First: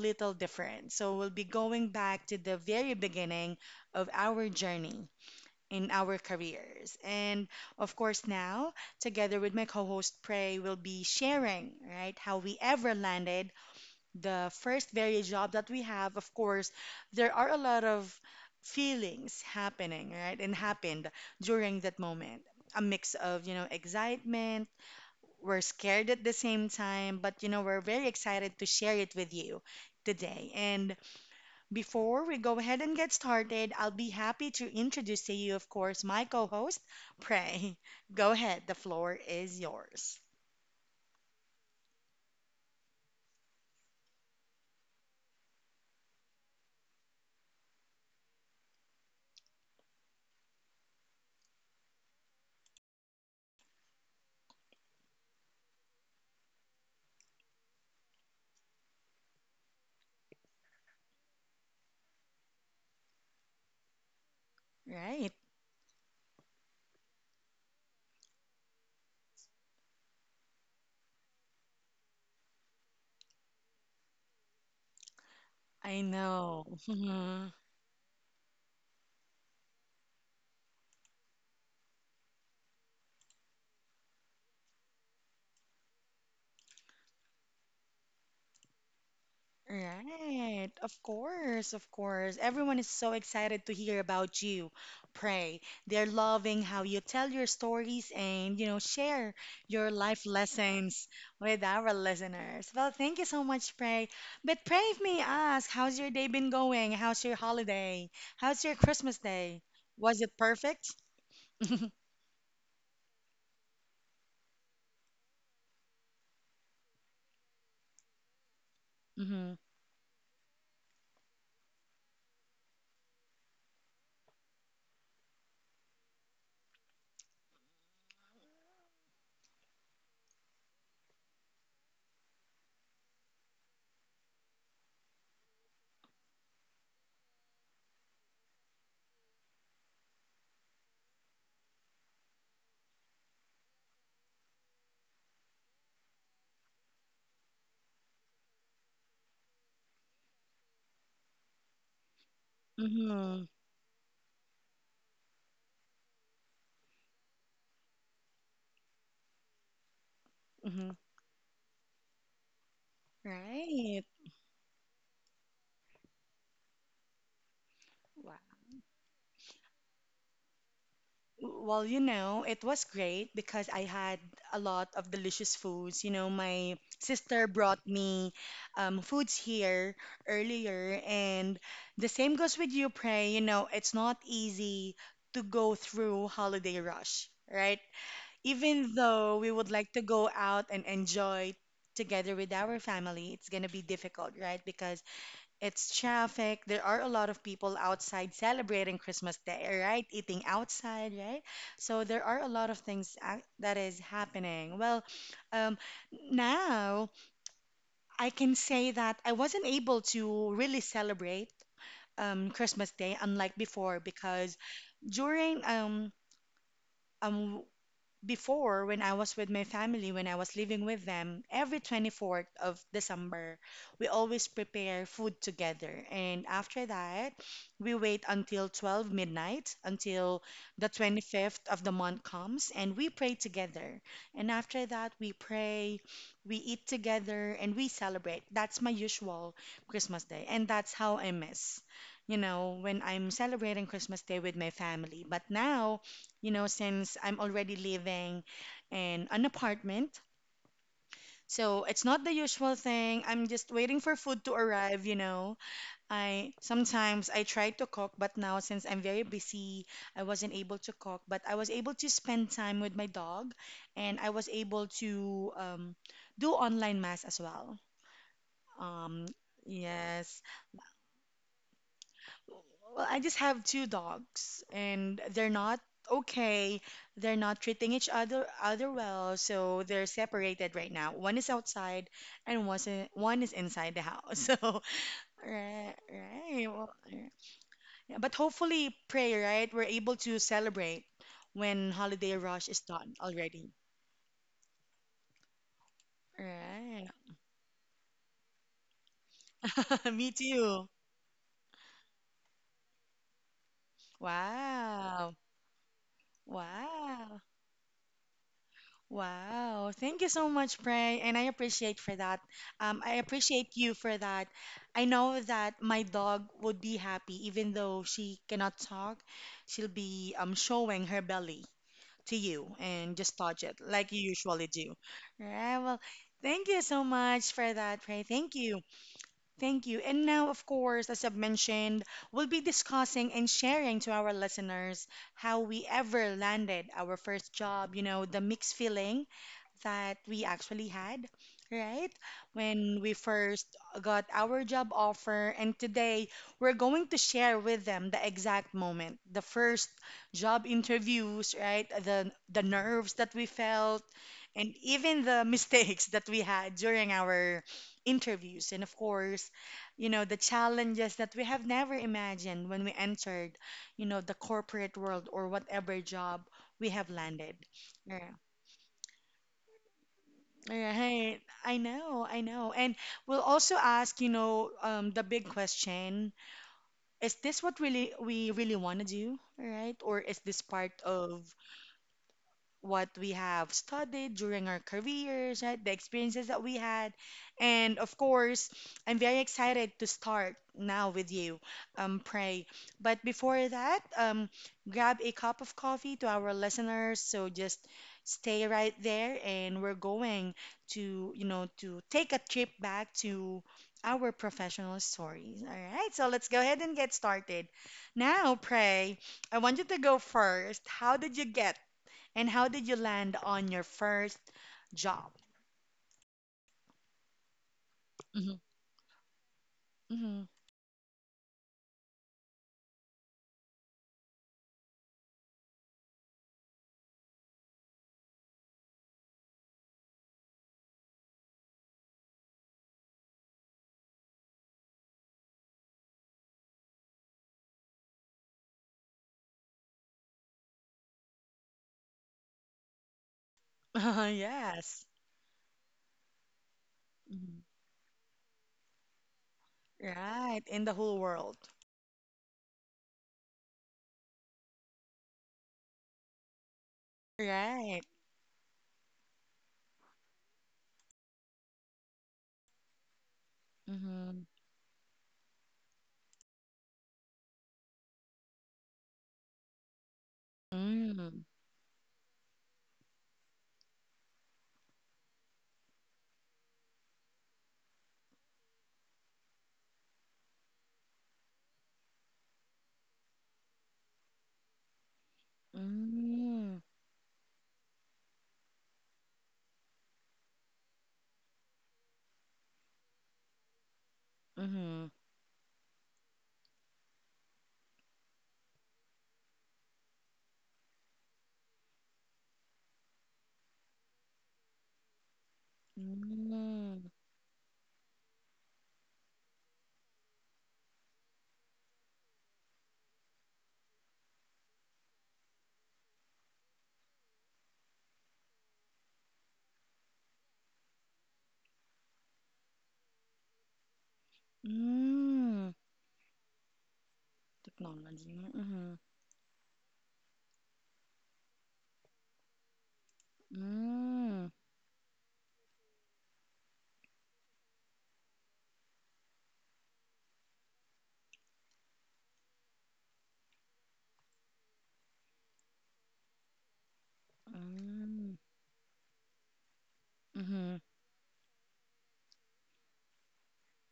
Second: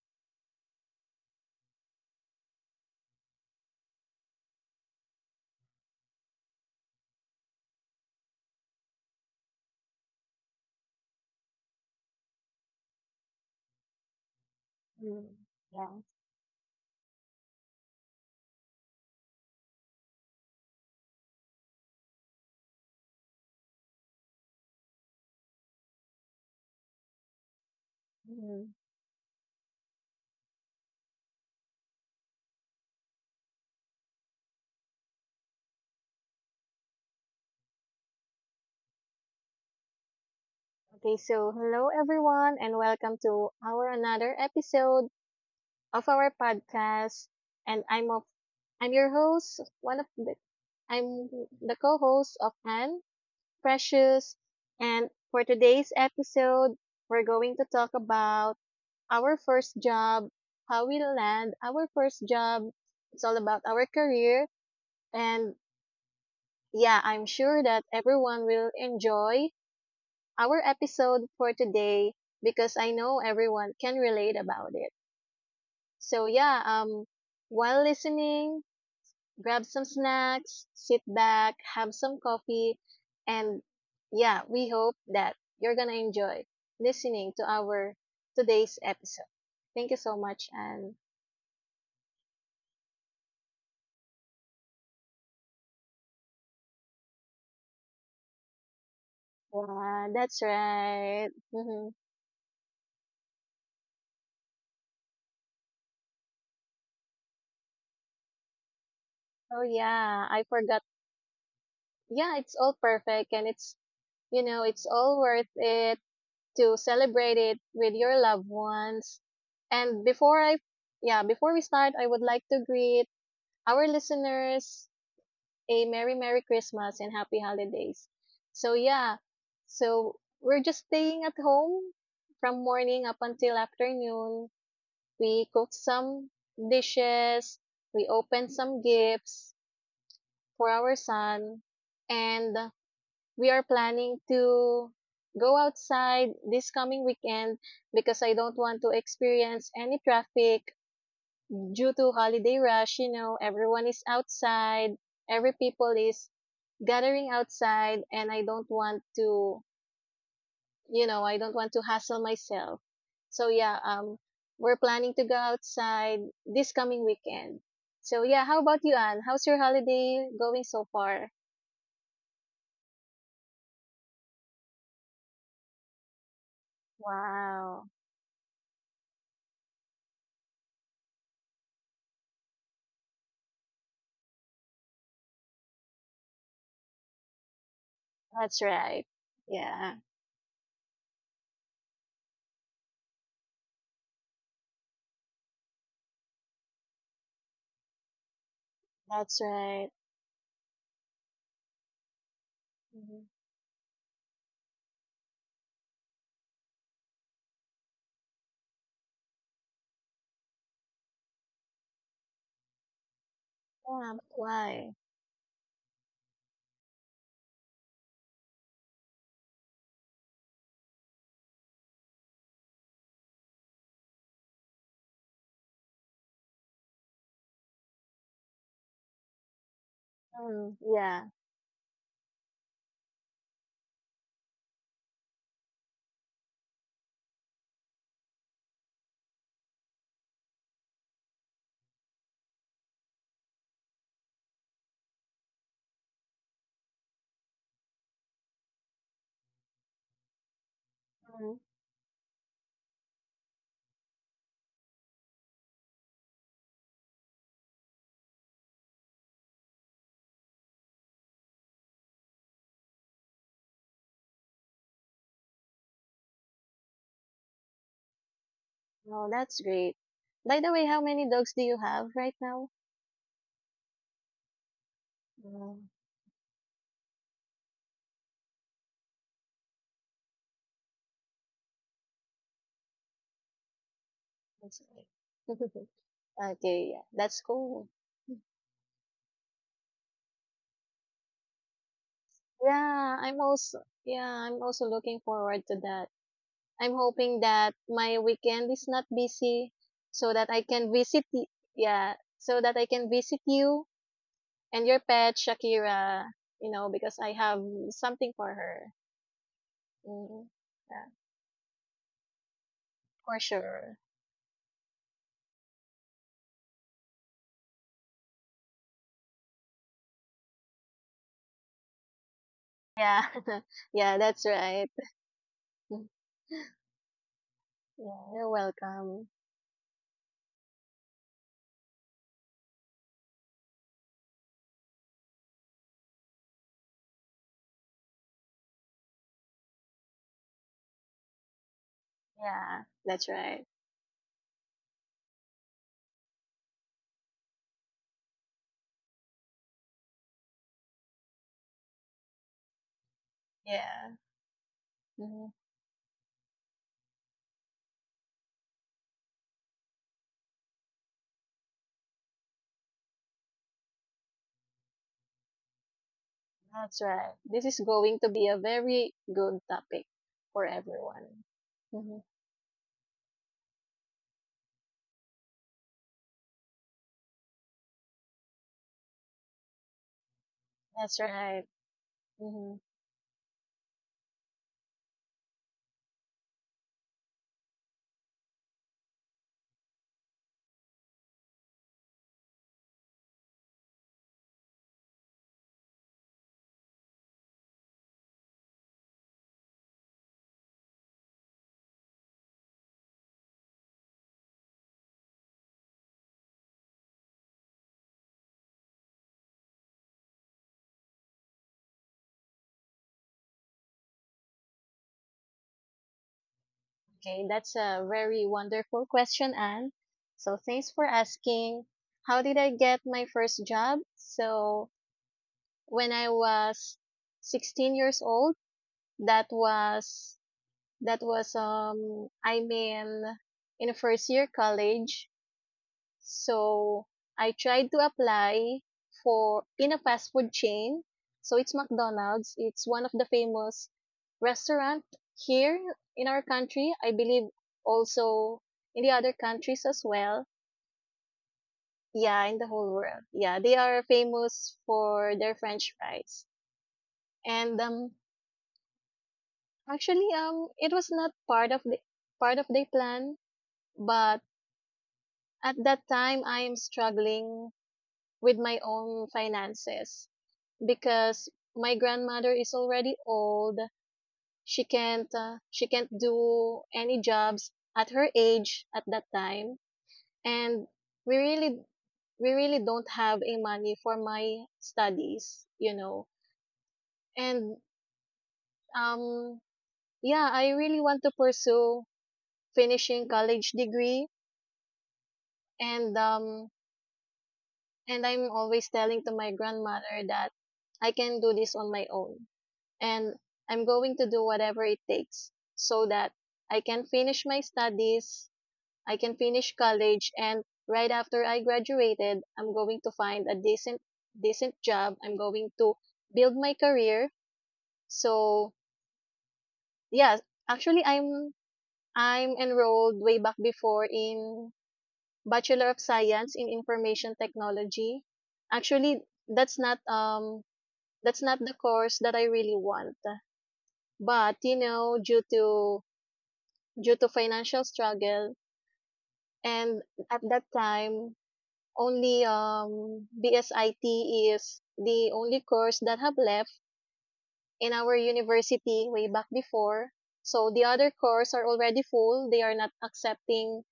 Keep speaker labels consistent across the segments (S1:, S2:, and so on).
S1: little different. So we'll be going back to the very beginning of our journey in our careers. And of course, now, together with my co host Prey, we'll be sharing, right, how we ever landed the first very
S2: Mm,
S1: job that we
S2: yeah.
S1: have. Of course, there are a lot of feelings happening, right, and happened during that moment. A mix of, excitement we're scared at the same time, but we're very excited to
S2: Mhm.
S1: share it with you today. And before we go ahead and get started, I'll be happy to introduce to you, of course, my co host, Prey. Go ahead, the floor is yours.
S2: Okay, so hello everyone and welcome to our another episode of our podcast. And I'm your host, one of the I'm the co-host of Anne, Precious. And for today's episode, we're going to talk about our first job, how we land our first job. It's all about our career.
S1: Right.
S2: And yeah, I'm sure that everyone will enjoy our episode for today because I know everyone can relate about it.
S1: I
S2: So yeah,
S1: know.
S2: while listening, grab some snacks, sit back, have some coffee and yeah, we hope that you're going to enjoy listening to our today's episode. Thank you so much
S1: Right, of
S2: and
S1: course, of course. Everyone is so excited to hear about you. Pray. They're loving how you tell your stories and, share your
S2: yeah,
S1: life
S2: that's
S1: lessons
S2: right.
S1: with
S2: hmm
S1: our listeners. Well, thank you so much, Pray. But Pray, if may ask, how's your day been going? How's your holiday? How's your Christmas day?
S2: Oh
S1: Was
S2: yeah,
S1: it
S2: I forgot.
S1: perfect?
S2: Yeah, it's all perfect and it's you know, it's all worth it to celebrate it with your loved ones.
S1: Mm-hmm.
S2: And yeah, before we start, I would like to greet our listeners a Merry Merry Christmas and Happy Holidays. So yeah, so we're just staying at home from morning up until afternoon. We cooked some dishes, we opened some gifts for our son, and we are planning to go outside this coming weekend because I don't want to experience any traffic due to holiday rush, you know,
S1: Mm-hmm.
S2: everyone is outside, every people is gathering outside and I don't want to,
S1: Mm-hmm.
S2: you know, I don't want to hassle myself. So yeah,
S1: Right.
S2: we're planning to go outside this coming weekend. So yeah, how about you, Anne? How's your holiday going so far?
S1: Well, it was great because I had a lot of delicious foods. You know, my sister brought
S2: Wow.
S1: me foods here earlier, and the same goes with you, Pray. You know, it's not easy to go through holiday rush, right?
S2: That's
S1: Even
S2: right.
S1: though we would like
S2: Yeah.
S1: to go out and enjoy together with our family, it's gonna be difficult, right? Because it's traffic. There are a lot of people outside celebrating Christmas
S2: That's
S1: Day,
S2: right.
S1: right? Eating outside, right? So there are a lot of things
S2: Mhm.
S1: that is happening. Well, um, now I can say that I wasn't able to really celebrate Christmas Day unlike before
S2: Yeah,
S1: because
S2: why?
S1: during um before when I was with my family, when I was living with them, every 24th of December, we always prepare food together. And after that, we wait until 12 midnight, until
S2: Mm,
S1: the
S2: yeah.
S1: 25th of the month comes, and we pray together. And after that, we pray, we eat together, and we celebrate. That's my usual Christmas day. And that's how I miss, when I'm celebrating Christmas Day with my family. But now, since I'm already living in an apartment.
S2: Mm,
S1: So it's not the usual thing. I'm just waiting for food to arrive, I sometimes I try to cook, but now since I'm very busy, I wasn't able to cook, but I was able to spend time with my dog and I was able to do online mass as well.
S2: no,
S1: Um,
S2: that's great.
S1: yes.
S2: By the way, how many dogs do you have right now?
S1: Well, I just have two dogs, and they're not
S2: Mm,
S1: okay. They're not treating each other other well, so they're separated right now. One is outside, and one is inside the house. So,
S2: that's right.
S1: right, right.
S2: Okay,
S1: Well,
S2: yeah,
S1: yeah.
S2: that's cool.
S1: Yeah, but hopefully, pray, right? We're able to celebrate when holiday rush is done already.
S2: Yeah, I'm also looking forward to that. I'm
S1: Right.
S2: hoping that my weekend is not busy so
S1: Me
S2: that I can
S1: too.
S2: yeah, so that I can visit you and your pet
S1: Wow.
S2: Shakira, you know, because I
S1: Wow.
S2: have something for her.
S1: Wow, thank you
S2: Mm.
S1: so much, Prey, and I appreciate for that. I
S2: For
S1: appreciate
S2: sure.
S1: you for that. I know that my dog would be happy even though she cannot talk. She'll be showing her belly to you
S2: Yeah.
S1: and just touch it
S2: yeah,
S1: like you
S2: that's
S1: usually
S2: right.
S1: do. Right. Well, thank you so much for that,
S2: Yeah,
S1: Prey.
S2: you're
S1: Thank you.
S2: welcome.
S1: Thank you. And now, of course, as I've mentioned, we'll be discussing and sharing to our listeners how we ever landed our first job, the mixed feeling that we actually had, right?
S2: Yeah,
S1: When we
S2: that's
S1: first
S2: right.
S1: got our job offer. And today, we're going to share with them the exact moment, the first job interviews, right? The nerves that we felt,
S2: Yeah.
S1: and even the
S2: Mhm.
S1: mistakes that we had during our interviews. And of course, the challenges that we have never imagined when we entered, the corporate world or whatever job we have
S2: That's
S1: landed.
S2: right. This is
S1: Yeah.
S2: going to be a very good topic for
S1: Right.
S2: everyone.
S1: I know, I
S2: hmm
S1: know. And we'll also ask, the big question, is this what really we really want to do, right? Or is this part
S2: That's
S1: of
S2: right. hmm
S1: what we have studied during our careers, right? The experiences that we had. And of course, I'm very excited to start now with you, Pray. But before that, grab a cup of coffee to our listeners. So just stay right there, and we're going to, to take a trip back to our professional stories. All right, so let's go ahead and get started. Now, Pray, I want you to go first. How did you get and how did you land on your first job?
S2: Okay, that's a very
S1: Mhm.
S2: wonderful question, Anne.
S1: Hmm.
S2: So thanks for asking. How did I get my first job? So when I was 16 years old, that was That was I'm in a first year college. So I tried to apply for in a fast food chain. So it's McDonald's. It's one of the famous
S1: Yes.
S2: restaurant here in our country. I believe
S1: Mhm.
S2: also in the other countries as well.
S1: Right. In the whole world.
S2: Yeah, in the whole world. Yeah, they are famous for their French fries. And
S1: Right.
S2: actually, it was not part of the plan, but
S1: Mhm.
S2: at that time, I am struggling with my own finances
S1: Mm.
S2: because my grandmother is already old. She can't do any jobs at her age at that time, and we really don't have a money for my studies, you know.
S1: Mm.
S2: And um yeah, I really want to pursue finishing college degree
S1: Mhm.
S2: and and I'm always telling to my grandmother that I can do this on my own. And I'm going to do whatever it takes so that I
S1: Mm.
S2: can finish my studies, I can finish college, and right after I graduated, I'm going to find a decent job. I'm going to build my career. So yeah, actually I'm enrolled way back before in
S1: Mm.
S2: Bachelor of Science in Information Technology.
S1: Technology. Mhm.
S2: Actually, that's not um that's not the course that I really want.
S1: Mm.
S2: But, you know, due to financial struggle and at that time only BSIT is the only course that have left in our
S1: Mm.
S2: university way back before. So
S1: Mhm.
S2: the other course are already full. They are not accepting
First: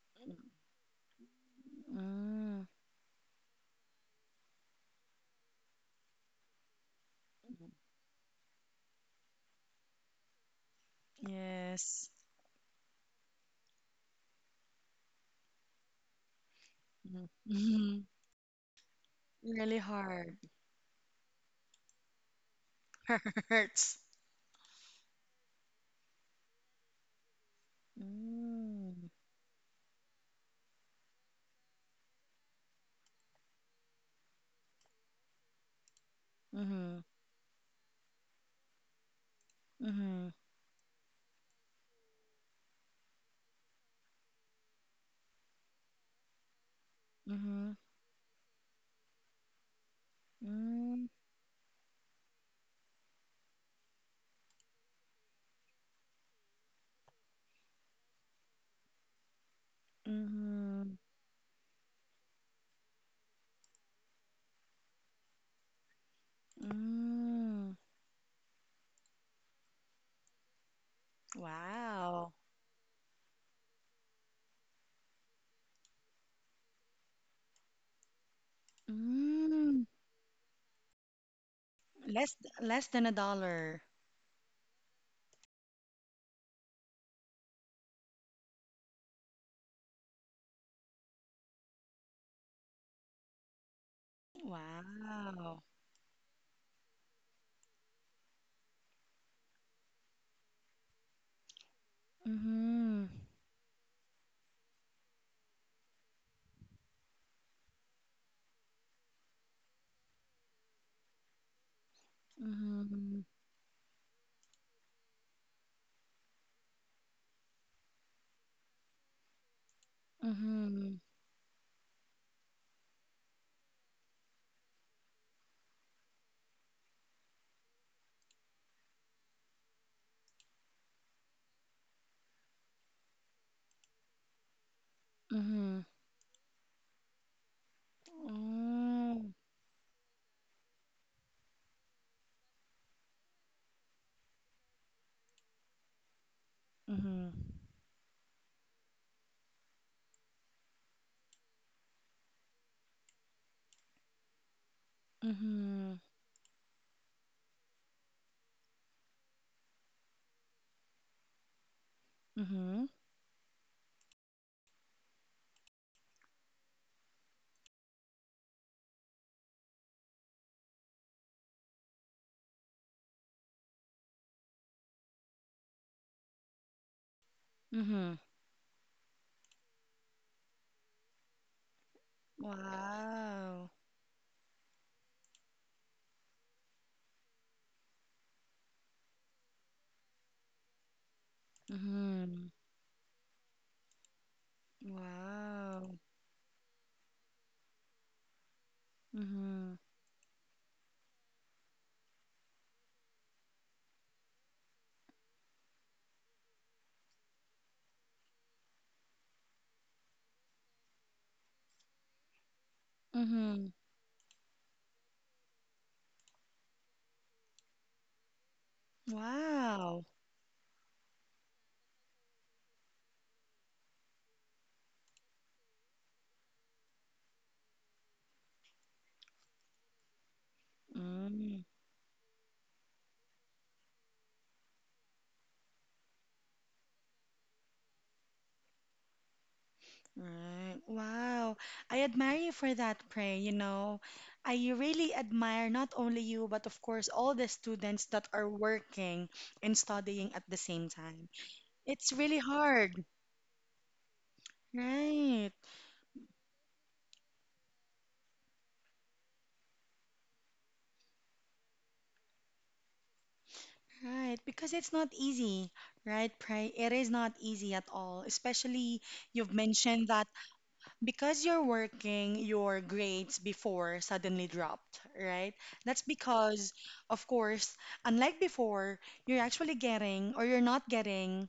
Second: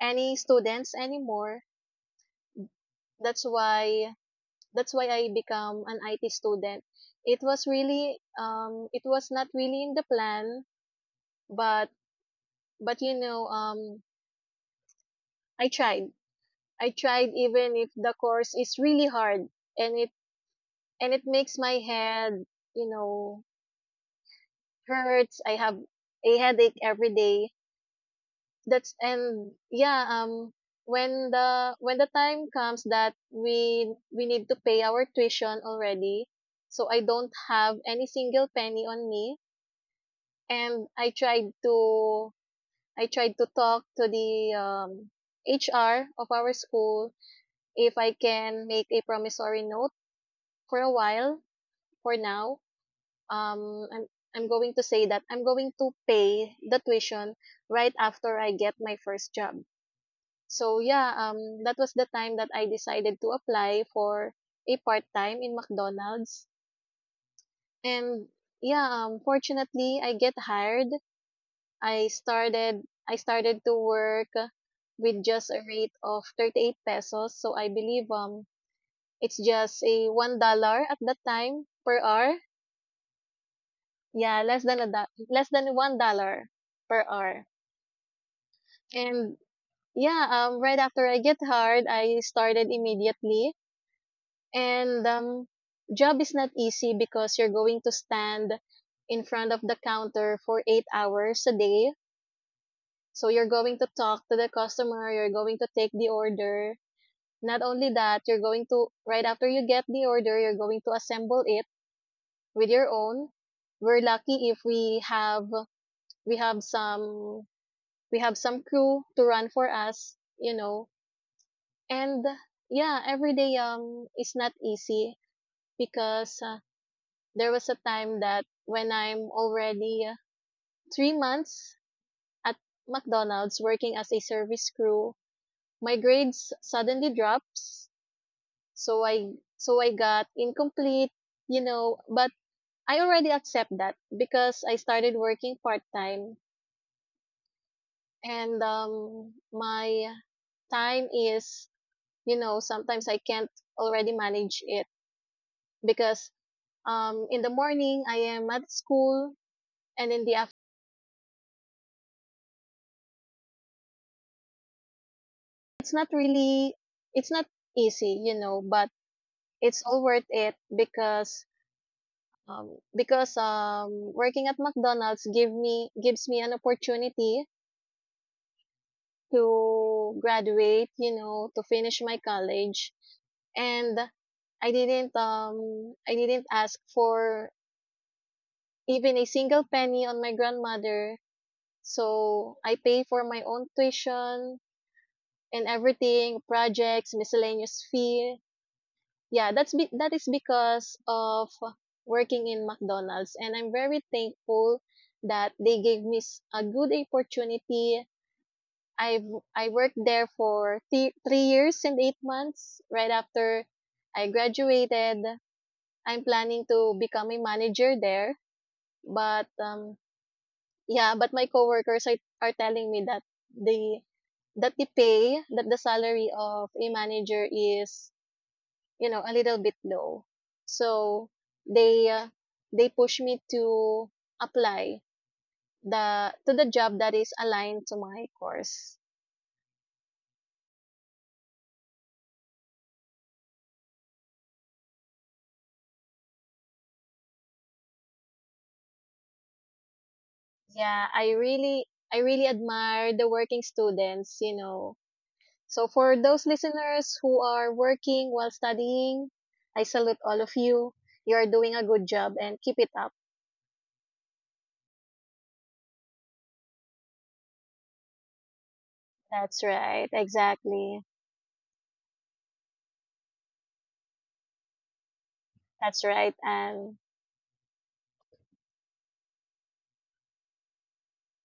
S2: any students anymore.
S1: Mm.
S2: That's why that's why I become an IT student. It was really it was not really in the plan, but
S1: Yes.
S2: You know, I tried. I
S1: Mhm.
S2: tried even if
S1: Mhm.
S2: the course is really hard
S1: Really
S2: and it
S1: hard.
S2: and it makes my head, you know,
S1: Hurts.
S2: hurts. I have a headache every day. That's
S1: Mm.
S2: and yeah, when the time comes that we need to pay our tuition already, so I
S1: Mhm.
S2: don't have any single penny on me
S1: Mhm.
S2: and I tried to talk to the HR of our school
S1: Mhm.
S2: if I can make a promissory note for a
S1: Mm.
S2: while, for now, um, I'm I'm going to say that I'm going to pay the tuition right after I get my first job. So
S1: Mhm.
S2: yeah, that was the time that I decided to apply for a part time in McDonald's,
S1: Mm.
S2: and yeah, fortunately I get hired.
S1: Wow.
S2: I started to work with just a rate of 38 pesos. So I believe it's just
S1: Mm.
S2: a $1 at that time per hour.
S1: Less less than a dollar.
S2: Yeah, less than a less than $1 per hour. And yeah, right after I get hired, I started immediately. And
S1: Wow.
S2: job is not easy because you're going to stand in front of the counter for 8 hours a day.
S1: Mhm.
S2: So you're going to talk to the customer, you're going to take the order. Not only that, you're going to right after you get the order, you're going to assemble it with your
S1: Mhm.
S2: own. We're lucky if we have we have some we have some crew to run for us, you know.
S1: Mhm.
S2: And yeah, every day is not easy because there was a time that when I'm already 3 months at McDonald's working as a service crew,
S1: Mhm.
S2: my grades suddenly drops. So I
S1: Mm.
S2: so I got incomplete, you know, but I already accept that because I started working part time
S1: Mhm.
S2: and my time is you know sometimes I can't already manage it
S1: Mhm.
S2: because in the morning I am at school and in the afternoon
S1: Mhm.
S2: it's not really it's not easy you know but it's all worth it because um because um working at mcdonald's gives me an opportunity
S1: Mhm.
S2: to graduate you know to finish my college
S1: Wow.
S2: and I didn't ask for even a single penny on my grandmother.
S1: Mhm.
S2: So I pay for my own tuition and
S1: Wow.
S2: everything, projects, miscellaneous fee.
S1: Mhm.
S2: Yeah, that is because of working in McDonald's and I'm very thankful that they gave me a good opportunity. I've I worked there for 3 years and 8 months right
S1: Mhm.
S2: after I graduated. I'm planning to become a manager there, but
S1: Wow.
S2: yeah, but my coworkers are telling me the that the pay, that the salary of a manager is, you know, a little bit low. So
S1: Mm.
S2: they uh, they push me to apply the to the job that is aligned to my course.
S1: Right. Wow. I admire you for that, Pray. You know, I really admire not only you, but of course, all the students that are working and studying at the same
S2: Yeah,
S1: time. It's
S2: I
S1: really
S2: really
S1: hard.
S2: admire the working students, you know.
S1: Right.
S2: So for those listeners who are working while studying, I salute all of you. You are doing a good job and keep it up.
S1: Right. Because it's not easy, right, Pray? It is not easy at all. Especially you've
S2: That's
S1: mentioned
S2: right.
S1: that
S2: Exactly.
S1: because you're working your grades before suddenly dropped, right? That's
S2: That's right.
S1: because,
S2: And
S1: of course, unlike before, you're actually getting or you're not getting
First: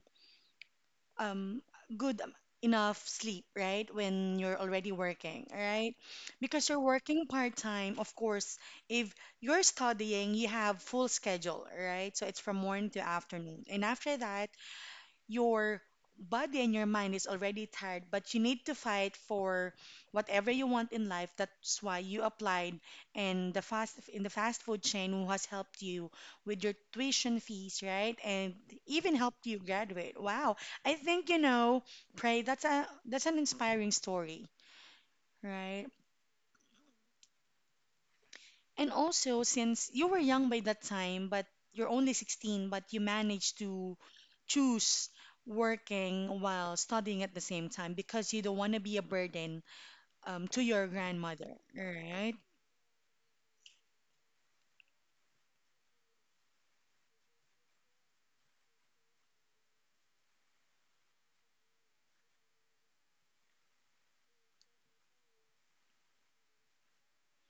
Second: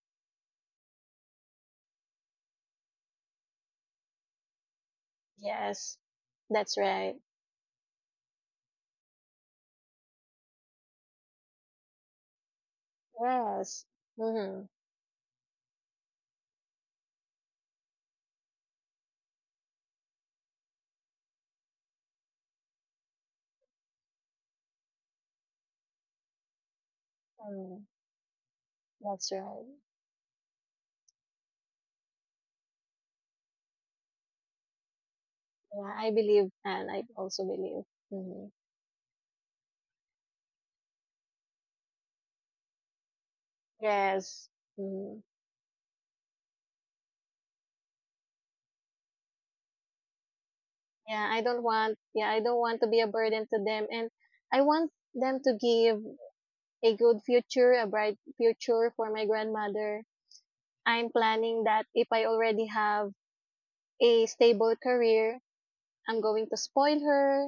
S1: um, good am- enough sleep, right? When you're already working, right?
S2: yes,
S1: Because
S2: that's
S1: you're
S2: right.
S1: working part time, of course, if you're studying, you have full schedule, right? So it's from morning to afternoon. And
S2: Yes.
S1: after that,
S2: Mm-hmm.
S1: your body and your mind is already tired, but you need to fight for whatever you want in life. That's why you applied in the fast food chain who has helped you with your tuition fees,
S2: Mm,
S1: right? And even
S2: that's
S1: helped you
S2: right.
S1: graduate. Wow. I think you know, Pray, that's an inspiring story, right?
S2: Yeah, I believe and I also believe. Mm-hmm.
S1: And also, since you were young by that time, but you're only 16, but you managed to
S2: Yes.
S1: choose
S2: Mm-hmm.
S1: working while studying at the same time because you don't want to be a burden to your grandmother,
S2: Yeah,
S1: right?
S2: I don't want to be a burden to them. And I want them to give a good future, a bright future for my grandmother. I'm planning that if I already have a stable career, I'm going to spoil her.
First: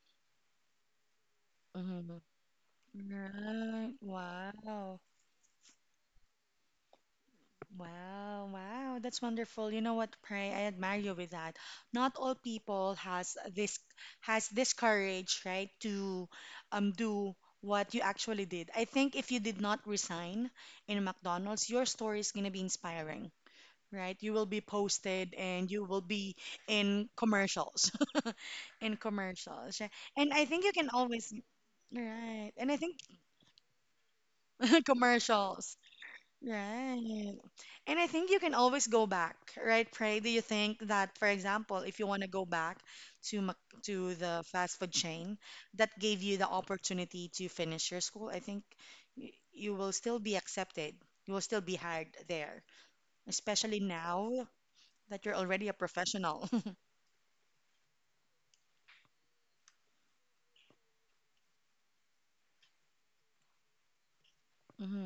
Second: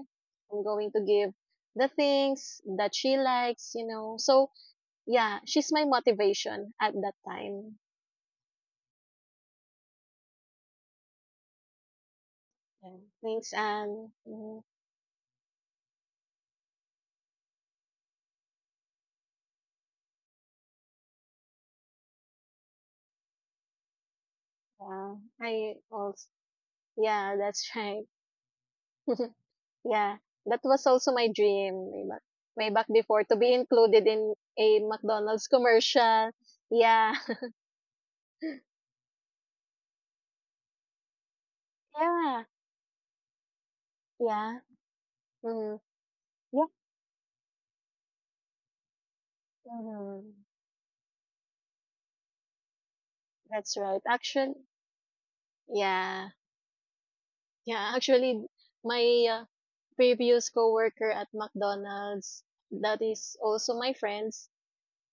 S2: I'm going to give the
S1: Mhm.
S2: things that she likes, you
S1: Right.
S2: know. So,
S1: Wow.
S2: yeah, she's my motivation at that time.
S1: Wow, wow, that's wonderful. You know what, Pray? I admire you with that. Not all people
S2: Yeah. Thanks, Anne.
S1: has
S2: Mhm.
S1: this courage, right, to do what you actually did. I think if you did not resign in McDonald's, your story is gonna be inspiring, right? You will be
S2: Yeah,
S1: posted and
S2: I
S1: you will
S2: also,
S1: be in
S2: yeah, that's
S1: commercials,
S2: right.
S1: in commercials. Right.
S2: yeah,
S1: And I
S2: that
S1: think you
S2: was
S1: can
S2: also my
S1: always,
S2: dream
S1: right?
S2: way
S1: And I
S2: back
S1: think
S2: before to be included in a McDonald's
S1: commercials.
S2: commercial. Yeah,
S1: Right. And I think you can always go back, right, Pray? Do you think that, for example, if you want to
S2: yeah,
S1: go back to to the
S2: yeah.
S1: fast food chain
S2: Mm-hmm.
S1: that gave you the
S2: Yeah,
S1: opportunity to finish your school, I think you will still be
S2: mm-hmm.
S1: accepted. You will still be hired there,
S2: that's
S1: especially
S2: right. Actually,
S1: now that you're already a
S2: yeah.
S1: professional.
S2: Yeah, actually, my uh, previous coworker at McDonald's, that is also my friends,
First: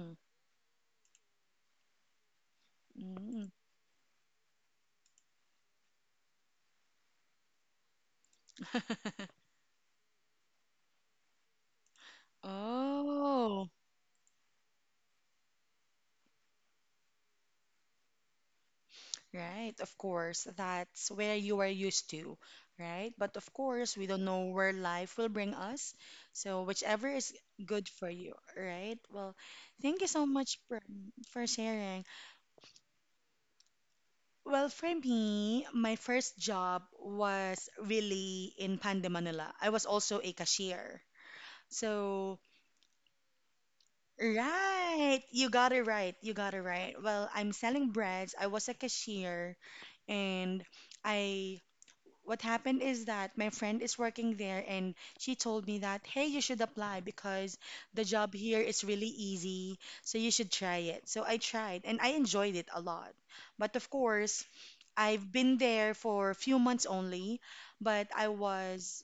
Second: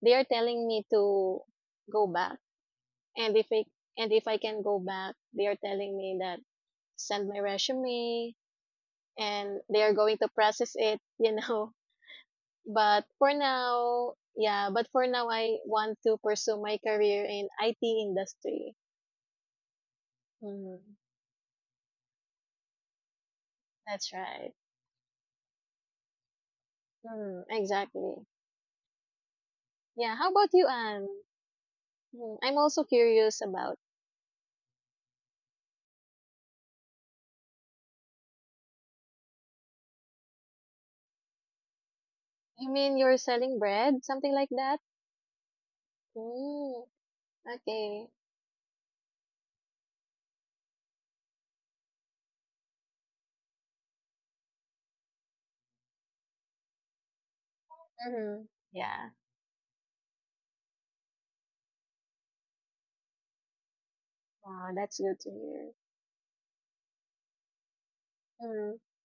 S2: they are telling me to go back. And if I can go back, they are telling me that send my resume and they are going to process it, you know. But for
S1: Oh.
S2: now, I want to pursue my career in IT industry.
S1: Right, of course.
S2: Mm,
S1: That's where you are used to, right? But of course, we
S2: that's
S1: don't know
S2: right.
S1: where life will bring us. So whichever is
S2: Mm,
S1: good for
S2: exactly.
S1: you, right? Well, thank you
S2: Yeah,
S1: so
S2: how about
S1: much
S2: you, Anne?
S1: for sharing.
S2: Mm, I'm also curious about.
S1: Well, for me, my first job was really in Pande, Manila. I was also a cashier. So
S2: You mean you're selling bread, something like that?
S1: right. You got it right. You got it
S2: Mm,
S1: right. Well, I'm selling
S2: okay.
S1: breads. I was a cashier and I what happened is that my friend is working there and she told me that, "Hey, you should apply because the job
S2: Mm-hmm.
S1: here is really
S2: Yeah.
S1: easy, so you should try it." So I tried and I enjoyed it a lot. But of course,
S2: Wow, that's good to
S1: I've been
S2: hear.
S1: there for a few months only, but I
S2: Mm,
S1: was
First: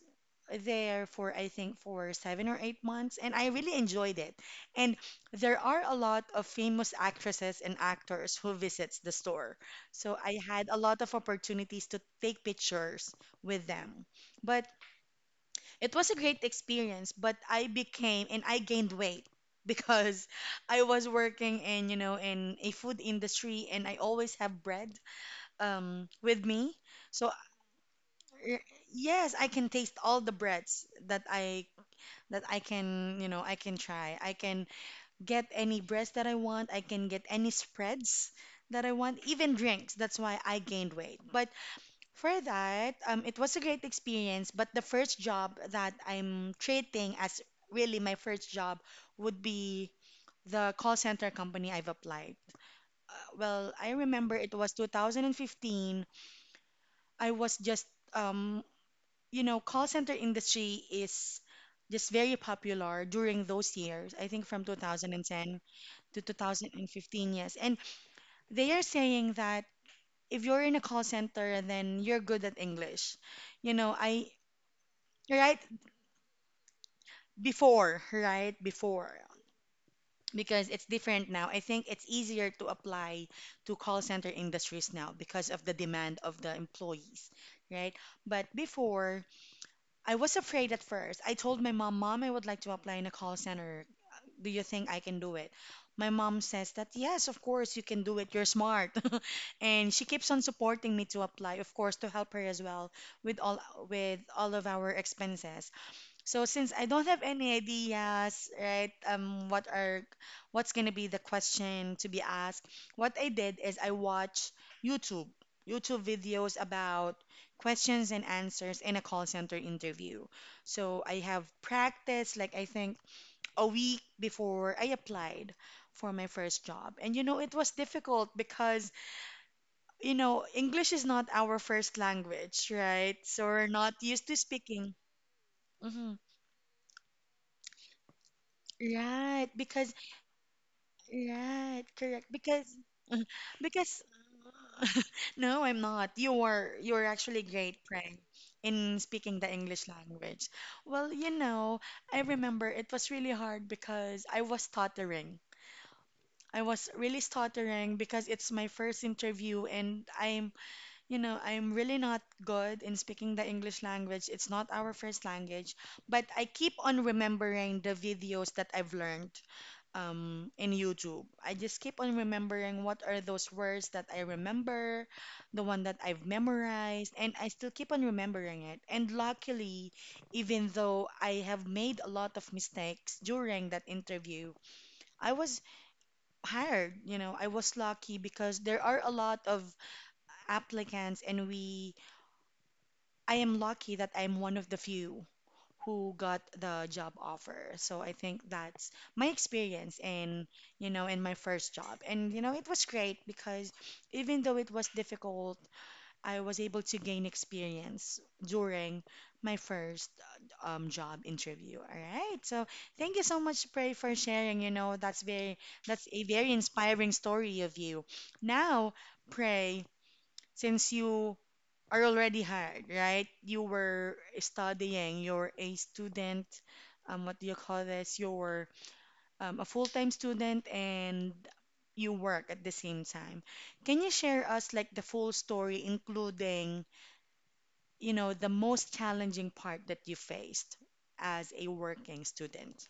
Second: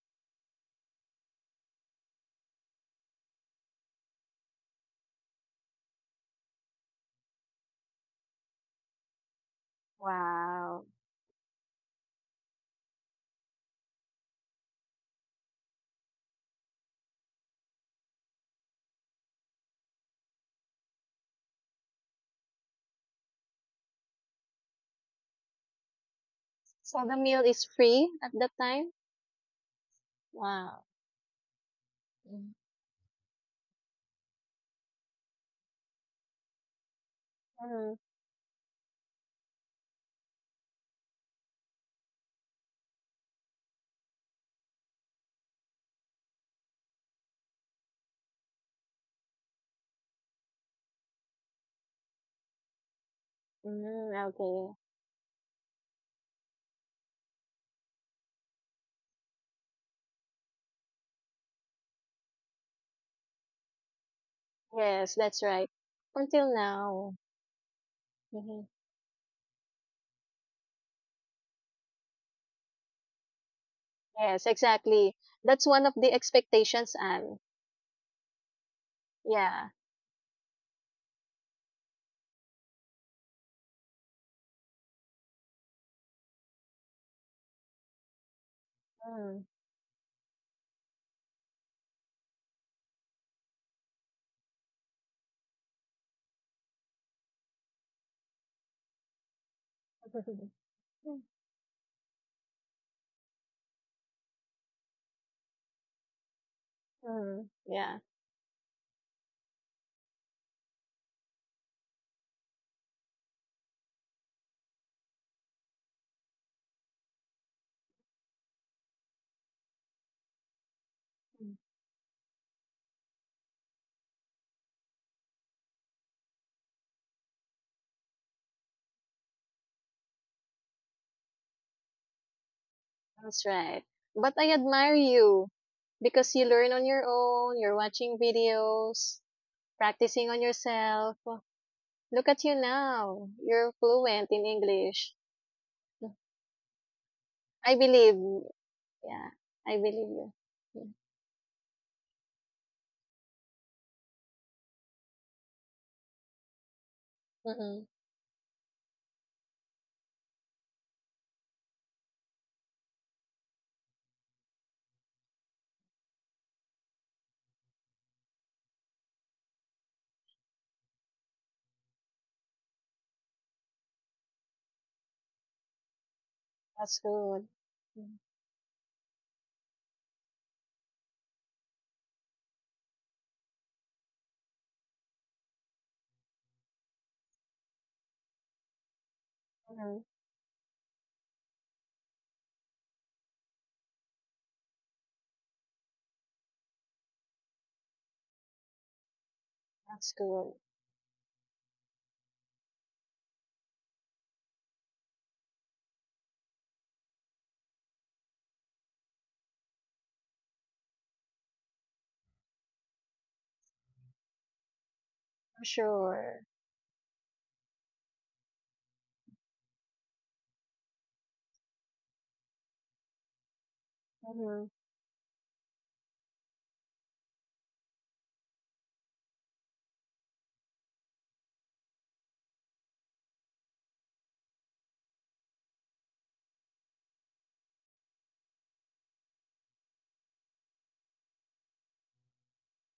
S1: there for I think for 7 or 8 months, and I really enjoyed it. And there are a lot of famous actresses and actors who visits the store, so I had a
S2: wow.
S1: lot of opportunities to take pictures with them. But it was a great experience. But I became and I gained weight because I was working in in a food industry, and I always have bread with me.
S2: So the
S1: So
S2: meal is free at that
S1: y-
S2: time?
S1: yes, I can taste all the
S2: Wow.
S1: breads that I can, I can try. I can get any breads that I want. I can get any
S2: Mm-hmm.
S1: spreads that I want, even drinks. That's why I gained weight. But for that, it was a great experience. But the first job that I'm treating as really my first job would be the call center company I've applied. Well, I
S2: Mm,
S1: remember it was
S2: okay.
S1: 2015. I was just um you know, call center industry is just very popular during those years. I think from
S2: Yes, that's
S1: 2010
S2: right.
S1: to
S2: Until now.
S1: 2015, yes. And
S2: Mm-hmm.
S1: they are saying that if you're in a call center, then you're good at English. You know, I
S2: Yes, exactly.
S1: right
S2: That's one of the expectations, Anne.
S1: before, right before.
S2: Yeah.
S1: Because it's different now. I think it's easier to apply to call center industries now because of the demand of the employees, right? But before
S2: Mm.
S1: I was afraid at first. I told my mom, Mom, I would like to apply in a call center. Do you think I can do it? My mom says that, yes, of course, you can do it. You're smart. And she keeps on supporting me to apply, of course, to help her as well with all with all of our expenses. So since I don't have
S2: mm,
S1: any
S2: yeah.
S1: ideas, right, what's gonna be the question to be asked, what I did is I watched YouTube, YouTube videos about questions and answers in a call center interview. So I have practiced like I think a week before I applied for my first job. And you know, it was difficult because, you know, English is not our first language, right?
S2: That's
S1: So we're
S2: right.
S1: not used
S2: But
S1: to
S2: I admire
S1: speaking.
S2: you
S1: Mhm.
S2: because you learn on your own, you're watching videos,
S1: Right, because
S2: practicing on yourself.
S1: Right, correct.
S2: Look at you now. You're
S1: Because
S2: fluent in English.
S1: No, I'm not. You're actually
S2: I
S1: great,
S2: believe.
S1: Prank, in
S2: Yeah,
S1: speaking the
S2: I
S1: English
S2: believe you.
S1: language.
S2: Yeah.
S1: Well, you know, I remember it was really hard because I was stuttering. I was really
S2: Mm-hmm.
S1: stuttering because it's my first interview and I'm you know, I'm really not good in speaking the English language. It's not our first language, but I keep on remembering the videos that I've learned in YouTube. I just keep on remembering what are those words that I remember, the one that I've
S2: That's
S1: memorized, and
S2: good.
S1: I still keep on remembering it. And luckily, even though I have made a lot of mistakes during that interview, I was hired. You know, I was lucky because there are a lot of
S2: Mm-hmm.
S1: applicants, and we I am lucky that I'm one of the few who got the job offer. So I think that's my experience
S2: That's
S1: in,
S2: good.
S1: you know, in my first job. And, you know, it was great because even though it was difficult, I was able to gain experience during my first job interview. All right. So thank you so much, Prey, for sharing.
S2: For
S1: That's a
S2: sure.
S1: very inspiring story of you. Now, Prey, since you are already hard, right? You were
S2: Mm-hmm.
S1: studying, you're a student, what do you call this? You're a full-time student and you work at the same time. Can you share us like the full story, including, you know, the most challenging part that you faced as a working student?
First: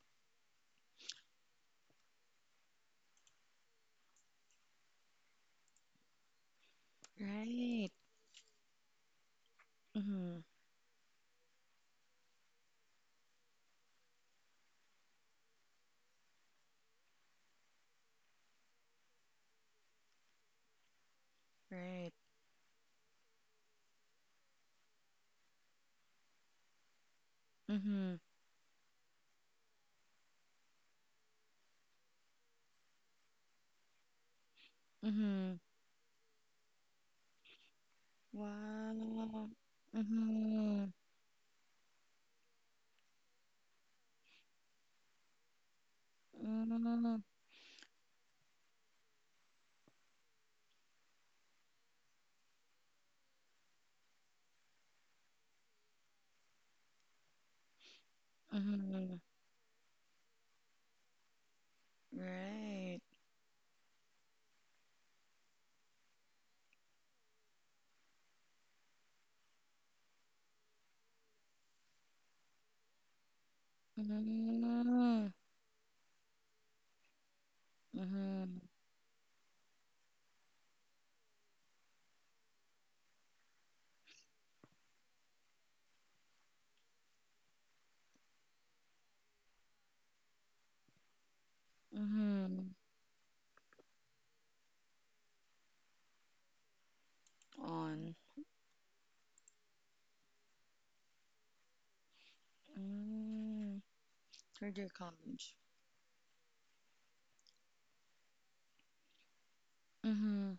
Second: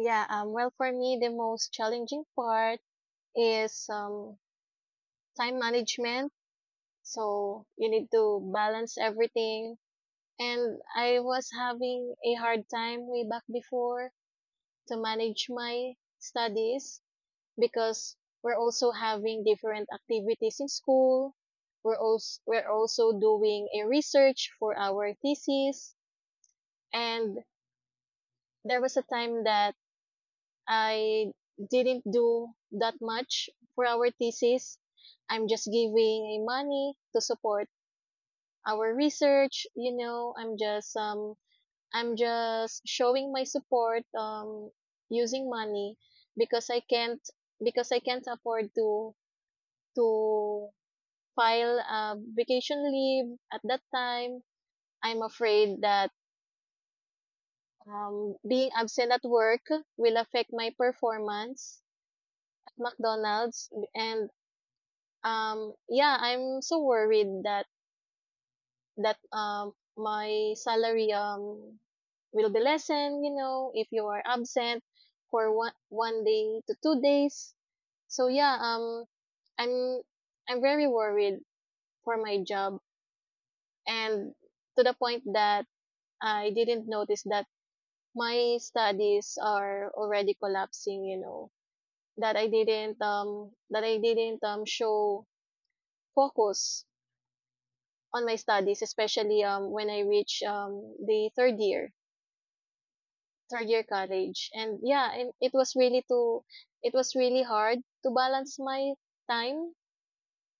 S2: Yeah, well, for me, the most challenging part is time management. So you
S1: Right.
S2: need to balance everything,
S1: Mm-hmm.
S2: and I was having a hard time way back before to manage my studies because we're also having different activities in school.
S1: Right.
S2: We're also doing a research for our thesis, and
S1: Mm-hmm.
S2: there was a time that I didn't do that much for our thesis. I'm
S1: Mm-hmm.
S2: just giving a money to support our
S1: Wow.
S2: research. You know, I'm
S1: Mm-hmm.
S2: just um I'm just showing my support using money because I can't
S1: Mm-hmm.
S2: because I can't afford to to file a vacation leave at that time. I'm afraid that being absent
S1: Mm-hmm.
S2: at work will affect my performance at
S1: Right.
S2: McDonald's, and yeah, I'm so worried that that my salary will be lessened, you know, if you are absent
S1: Mm-hmm.
S2: for one day to 2 days. So yeah,
S1: Mm-hmm.
S2: I'm I'm very worried for my job, and to the point that I didn't notice that my studies are already collapsing, you know, that I
S1: Mm-hmm.
S2: didn't um that I didn't show focus
S1: On.
S2: on my studies, especially when I reach the third year. Third
S1: Mm.
S2: year college, and
S1: Third year
S2: yeah, and
S1: college.
S2: it was really hard to balance my time
S1: Mm-hmm.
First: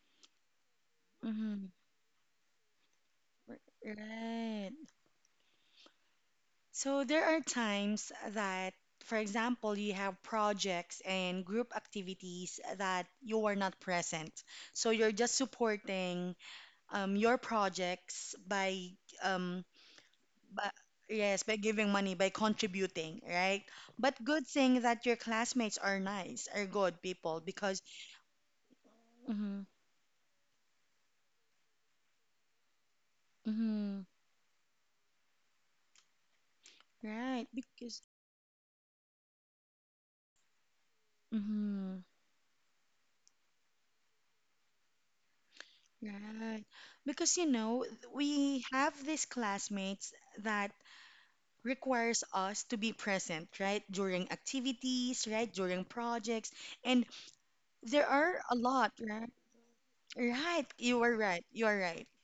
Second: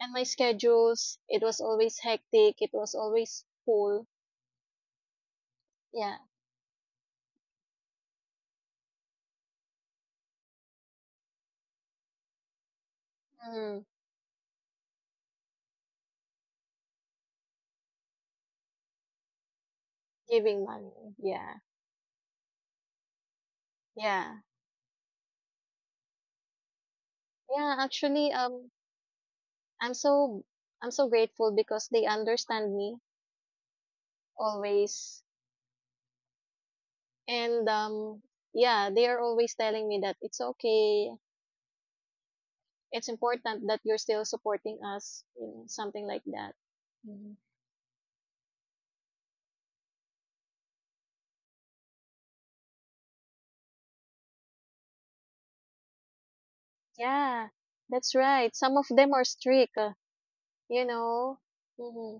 S2: and my schedules. It was
S1: Mm-hmm.
S2: always hectic, it was always full,
S1: Right.
S2: yeah.
S1: So there are times that, for example, you have projects and group activities that you are not
S2: Mm,
S1: present. So you're just supporting your projects by um,
S2: giving
S1: But
S2: money,
S1: yes,
S2: yeah.
S1: by giving money, by contributing, right? But
S2: Yeah,
S1: good thing that your classmates are nice, are good people
S2: yeah,
S1: because
S2: actually,
S1: mm-hmm,
S2: I'm so I'm so grateful because they understand me
S1: mm-hmm,
S2: always.
S1: right,
S2: And
S1: because
S2: yeah, they are always telling me that it's okay,
S1: mm-hmm,
S2: it's important that you're still supporting us, you know, something like that.
S1: right. Because
S2: Mm-hmm.
S1: you know, we have these classmates that requires us to be present, right? During activities, right? During projects. And
S2: Yeah,
S1: there
S2: that's
S1: are a
S2: right. Some of
S1: lot,
S2: them are
S1: right?
S2: strict,
S1: Right,
S2: you
S1: you are
S2: know.
S1: right. You are right.
S2: Hmm.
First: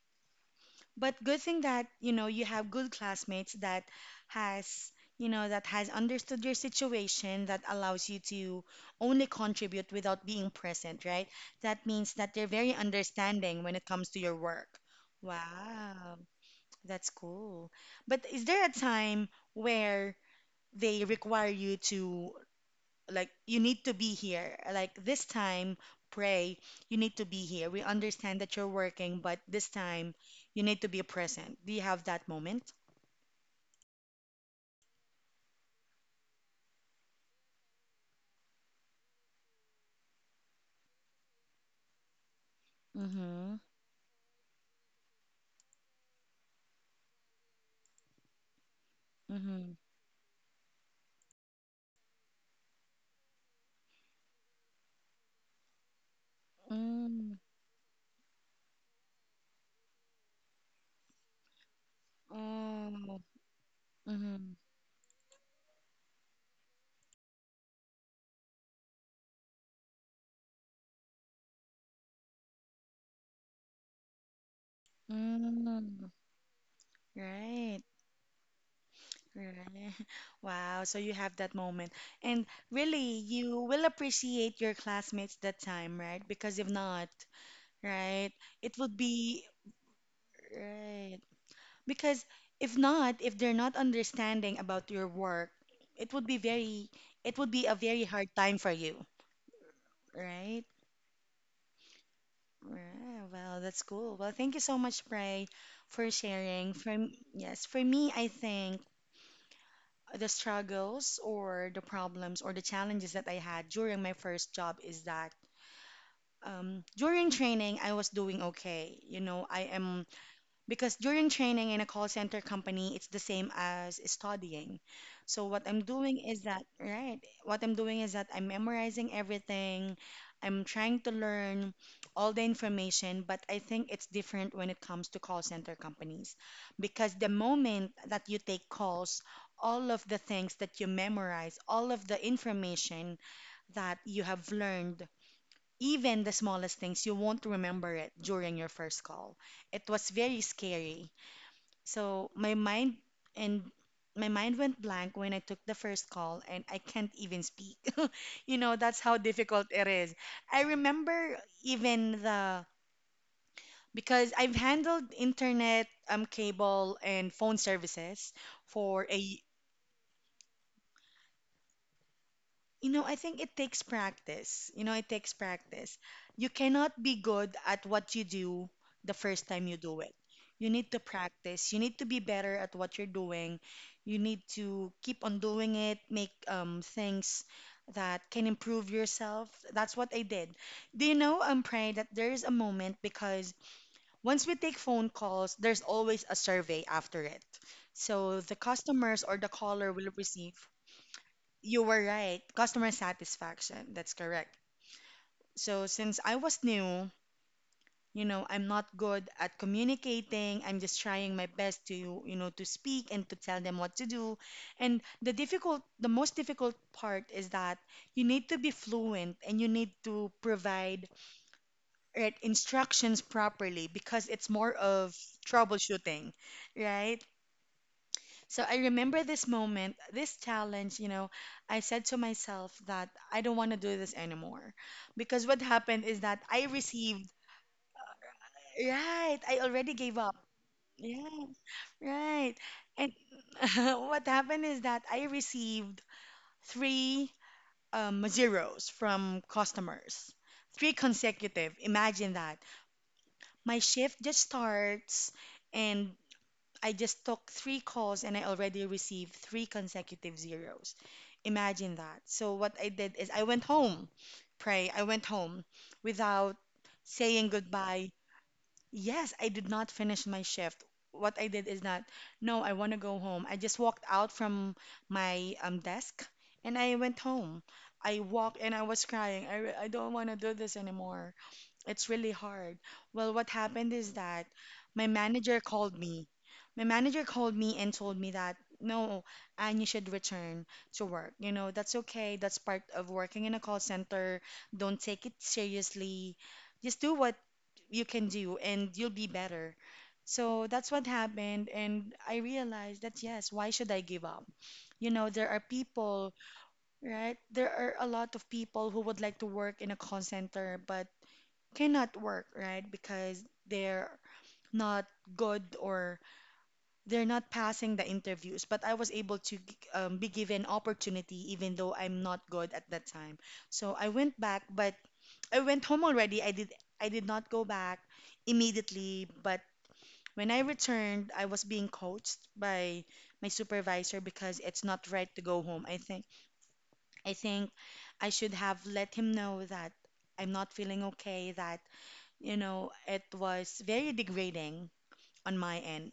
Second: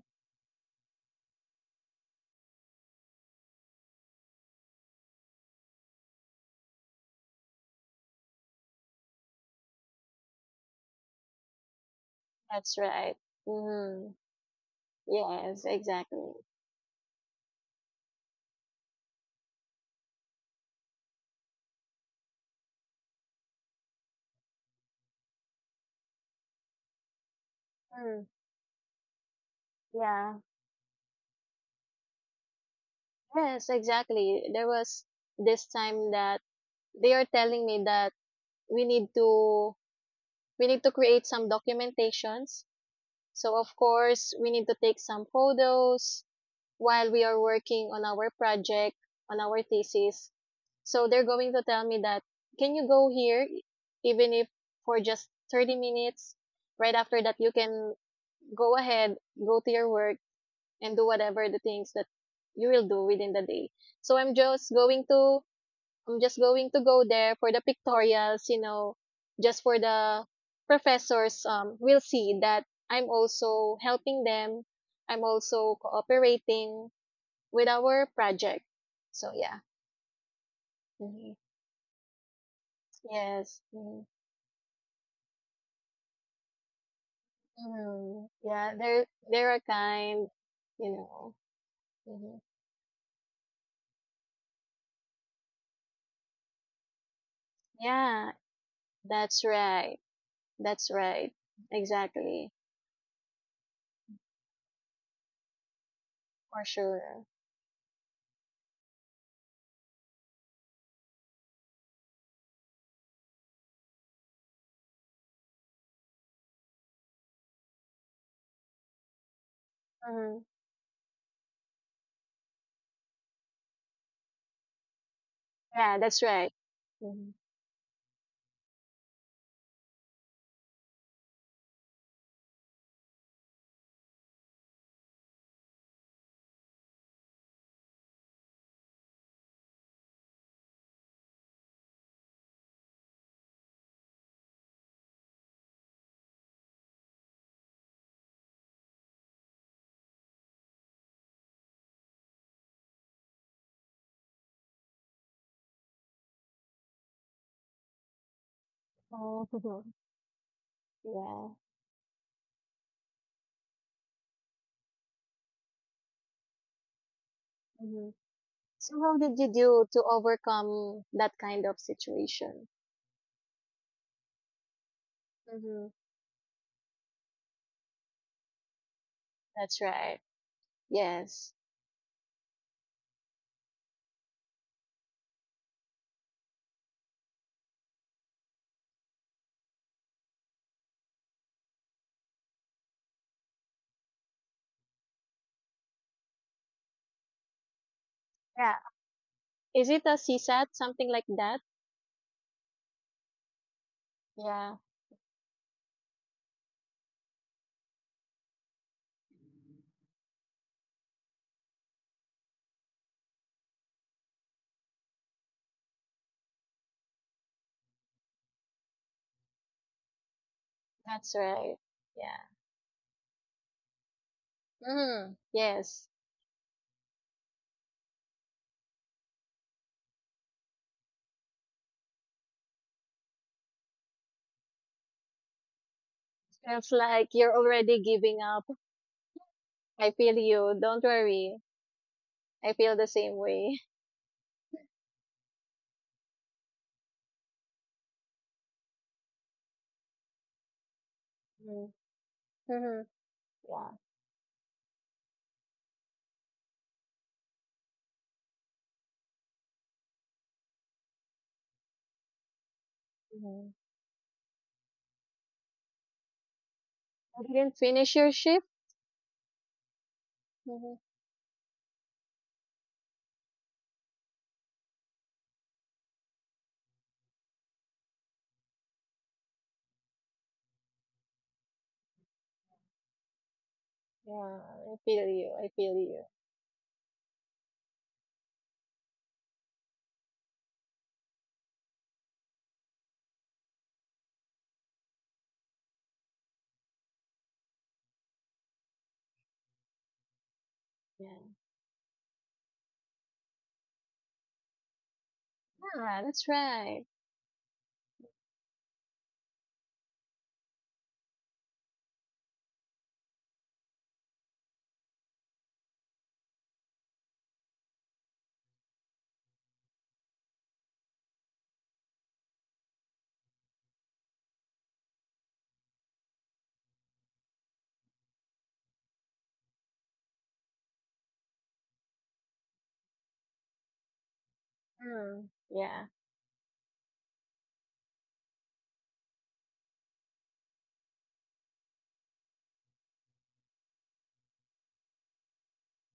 S1: But good thing that, you know, you have good classmates that has, you know, that has understood your situation that allows you to only contribute without being present, right? That means that they're very
S2: That's right.
S1: understanding when it
S2: Hmm.
S1: comes to your work.
S2: Yes,
S1: Wow,
S2: exactly.
S1: that's cool. But is there a time where they require you to like you need to be here like this time pray you need to be here we
S2: Mm,
S1: understand that you're working but this time
S2: yeah.
S1: you need to be present do you have that moment
S2: Yes, exactly. There was this time that they are telling me that we need to we need to create some documentations.
S1: mm-hmm
S2: So of course, we need to take some photos while we are working on our project, on our
S1: mm-hmm
S2: thesis. So they're going to tell me that, can you go here, even if for just 30 minutes? Right after
S1: mm,
S2: that, you can go ahead, go to your work, and do whatever the things that you will do
S1: Oh,
S2: within the day. So
S1: mm-hmm
S2: I'm just going to go there for the pictorials, you know, just for the professors, will see that I'm also helping them. I'm also
S1: mm,
S2: cooperating with
S1: right
S2: our project. So yeah.
S1: right wow so you have
S2: Mhm.
S1: that moment and really you
S2: Yes.
S1: will
S2: Mhm.
S1: appreciate your classmates that time right because if not right
S2: Mhm.
S1: it
S2: Yeah,
S1: would be
S2: they're a kind, you
S1: right.
S2: know.
S1: Because
S2: Hmm.
S1: if not, if they're not understanding about your work, it would be very, it would be a very hard
S2: Yeah,
S1: time for you,
S2: that's right.
S1: right?
S2: That's right. Exactly.
S1: Right. Well, that's cool. Well, thank you so much, Pray, for
S2: For
S1: sharing.
S2: sure.
S1: Yes, for me, I think the struggles or the problems or the challenges that I had during my first job is that during training, I was doing okay. You know, I am
S2: Hmm.
S1: because during training in a call center company, it's the same as studying. So what I'm
S2: Yeah,
S1: doing
S2: that's
S1: is
S2: right.
S1: that, right?
S2: Hmm.
S1: What I'm doing is that I'm memorizing everything. I'm trying to learn all the information, but I think it's different when it comes to call center companies because the moment that you take calls, all of the things that you memorize, all of the information that you have learned even the smallest things, you won't remember it during your first call. It was very scary. So my mind and my mind went blank when I took the first call and I can't even speak. You know, that's how
S2: Oh,
S1: difficult it is. I remember
S2: yeah.
S1: even the because I've handled internet, cable and phone
S2: Hmm.
S1: services
S2: So
S1: for
S2: how did
S1: a
S2: you do to overcome that kind of situation?
S1: You know, I think it takes practice. You know, it takes
S2: Hmm.
S1: practice. You cannot be good at what you do the first time you
S2: That's
S1: do it.
S2: right.
S1: You need to
S2: Yes.
S1: practice. You need to be better at what you're doing. You need to keep on doing it, make things that can improve yourself. That's what I did. Do you know, Pray, that there is a moment because once we take phone calls, there's always a survey after it. So the
S2: Yeah.
S1: customers or the
S2: Is
S1: caller
S2: it
S1: will
S2: a C
S1: receive
S2: CSAT, something like that?
S1: you were right. Customer satisfaction. That's correct.
S2: Yeah,
S1: So since I was new, you know, I'm not good at communicating. I'm just trying my best to, you know, to speak and to tell them what to do. And the most difficult part is that you need to be fluent and you need to provide
S2: that's right. Yeah.
S1: right, instructions properly because it's more of
S2: Hmm. Yes.
S1: troubleshooting, right? So I remember this moment, this challenge, you know, I said to myself that I don't want to do this anymore. Because what happened is that I
S2: Feels
S1: received,
S2: like you're already giving up.
S1: right, I already
S2: I
S1: gave
S2: feel
S1: up.
S2: you, don't
S1: Yeah,
S2: worry.
S1: right.
S2: I feel the
S1: And
S2: same way.
S1: what happened is that I received three zeros from customers, three consecutive.
S2: Mm-hmm.
S1: Imagine that.
S2: Mhm.
S1: My
S2: Yeah.
S1: shift just starts and I just took three calls and I already received three consecutive zeros. Imagine that. So what I did is I went
S2: Mm-hmm.
S1: home. Pray, I went home without saying
S2: You didn't
S1: goodbye.
S2: finish your shift?
S1: Yes, I did not finish my shift.
S2: Mm-hmm.
S1: What I did is not, no, I want to go home. I just walked out from my desk and I went home. I walked and I was crying. I don't want to do this anymore. It's really hard. Well, what happened is that
S2: Yeah. I
S1: my
S2: feel you,
S1: manager
S2: I feel
S1: called
S2: you.
S1: me. My manager called me and told me that no, and you should return to work. You know, that's okay. That's part of working in a call center. Don't take it seriously. Just do what you can do and you'll be better. So that's what
S2: Yeah.
S1: happened. And I realized that yes, why should I give up? You know, there are
S2: Yeah,
S1: people,
S2: that's right.
S1: right? There are a lot of people who would like to work in a call center, but cannot work, right? Because they're not good or they're not passing the interviews. But I was able to be given opportunity even though I'm not good at that time. So I went back, but I went home already. I did not go back immediately, but when I returned, I was being coached by my supervisor because it's not right to
S2: Mm.
S1: go home.
S2: Yeah.
S1: I think I should have let him know that I'm not feeling okay, that you know, it was very degrading on my end,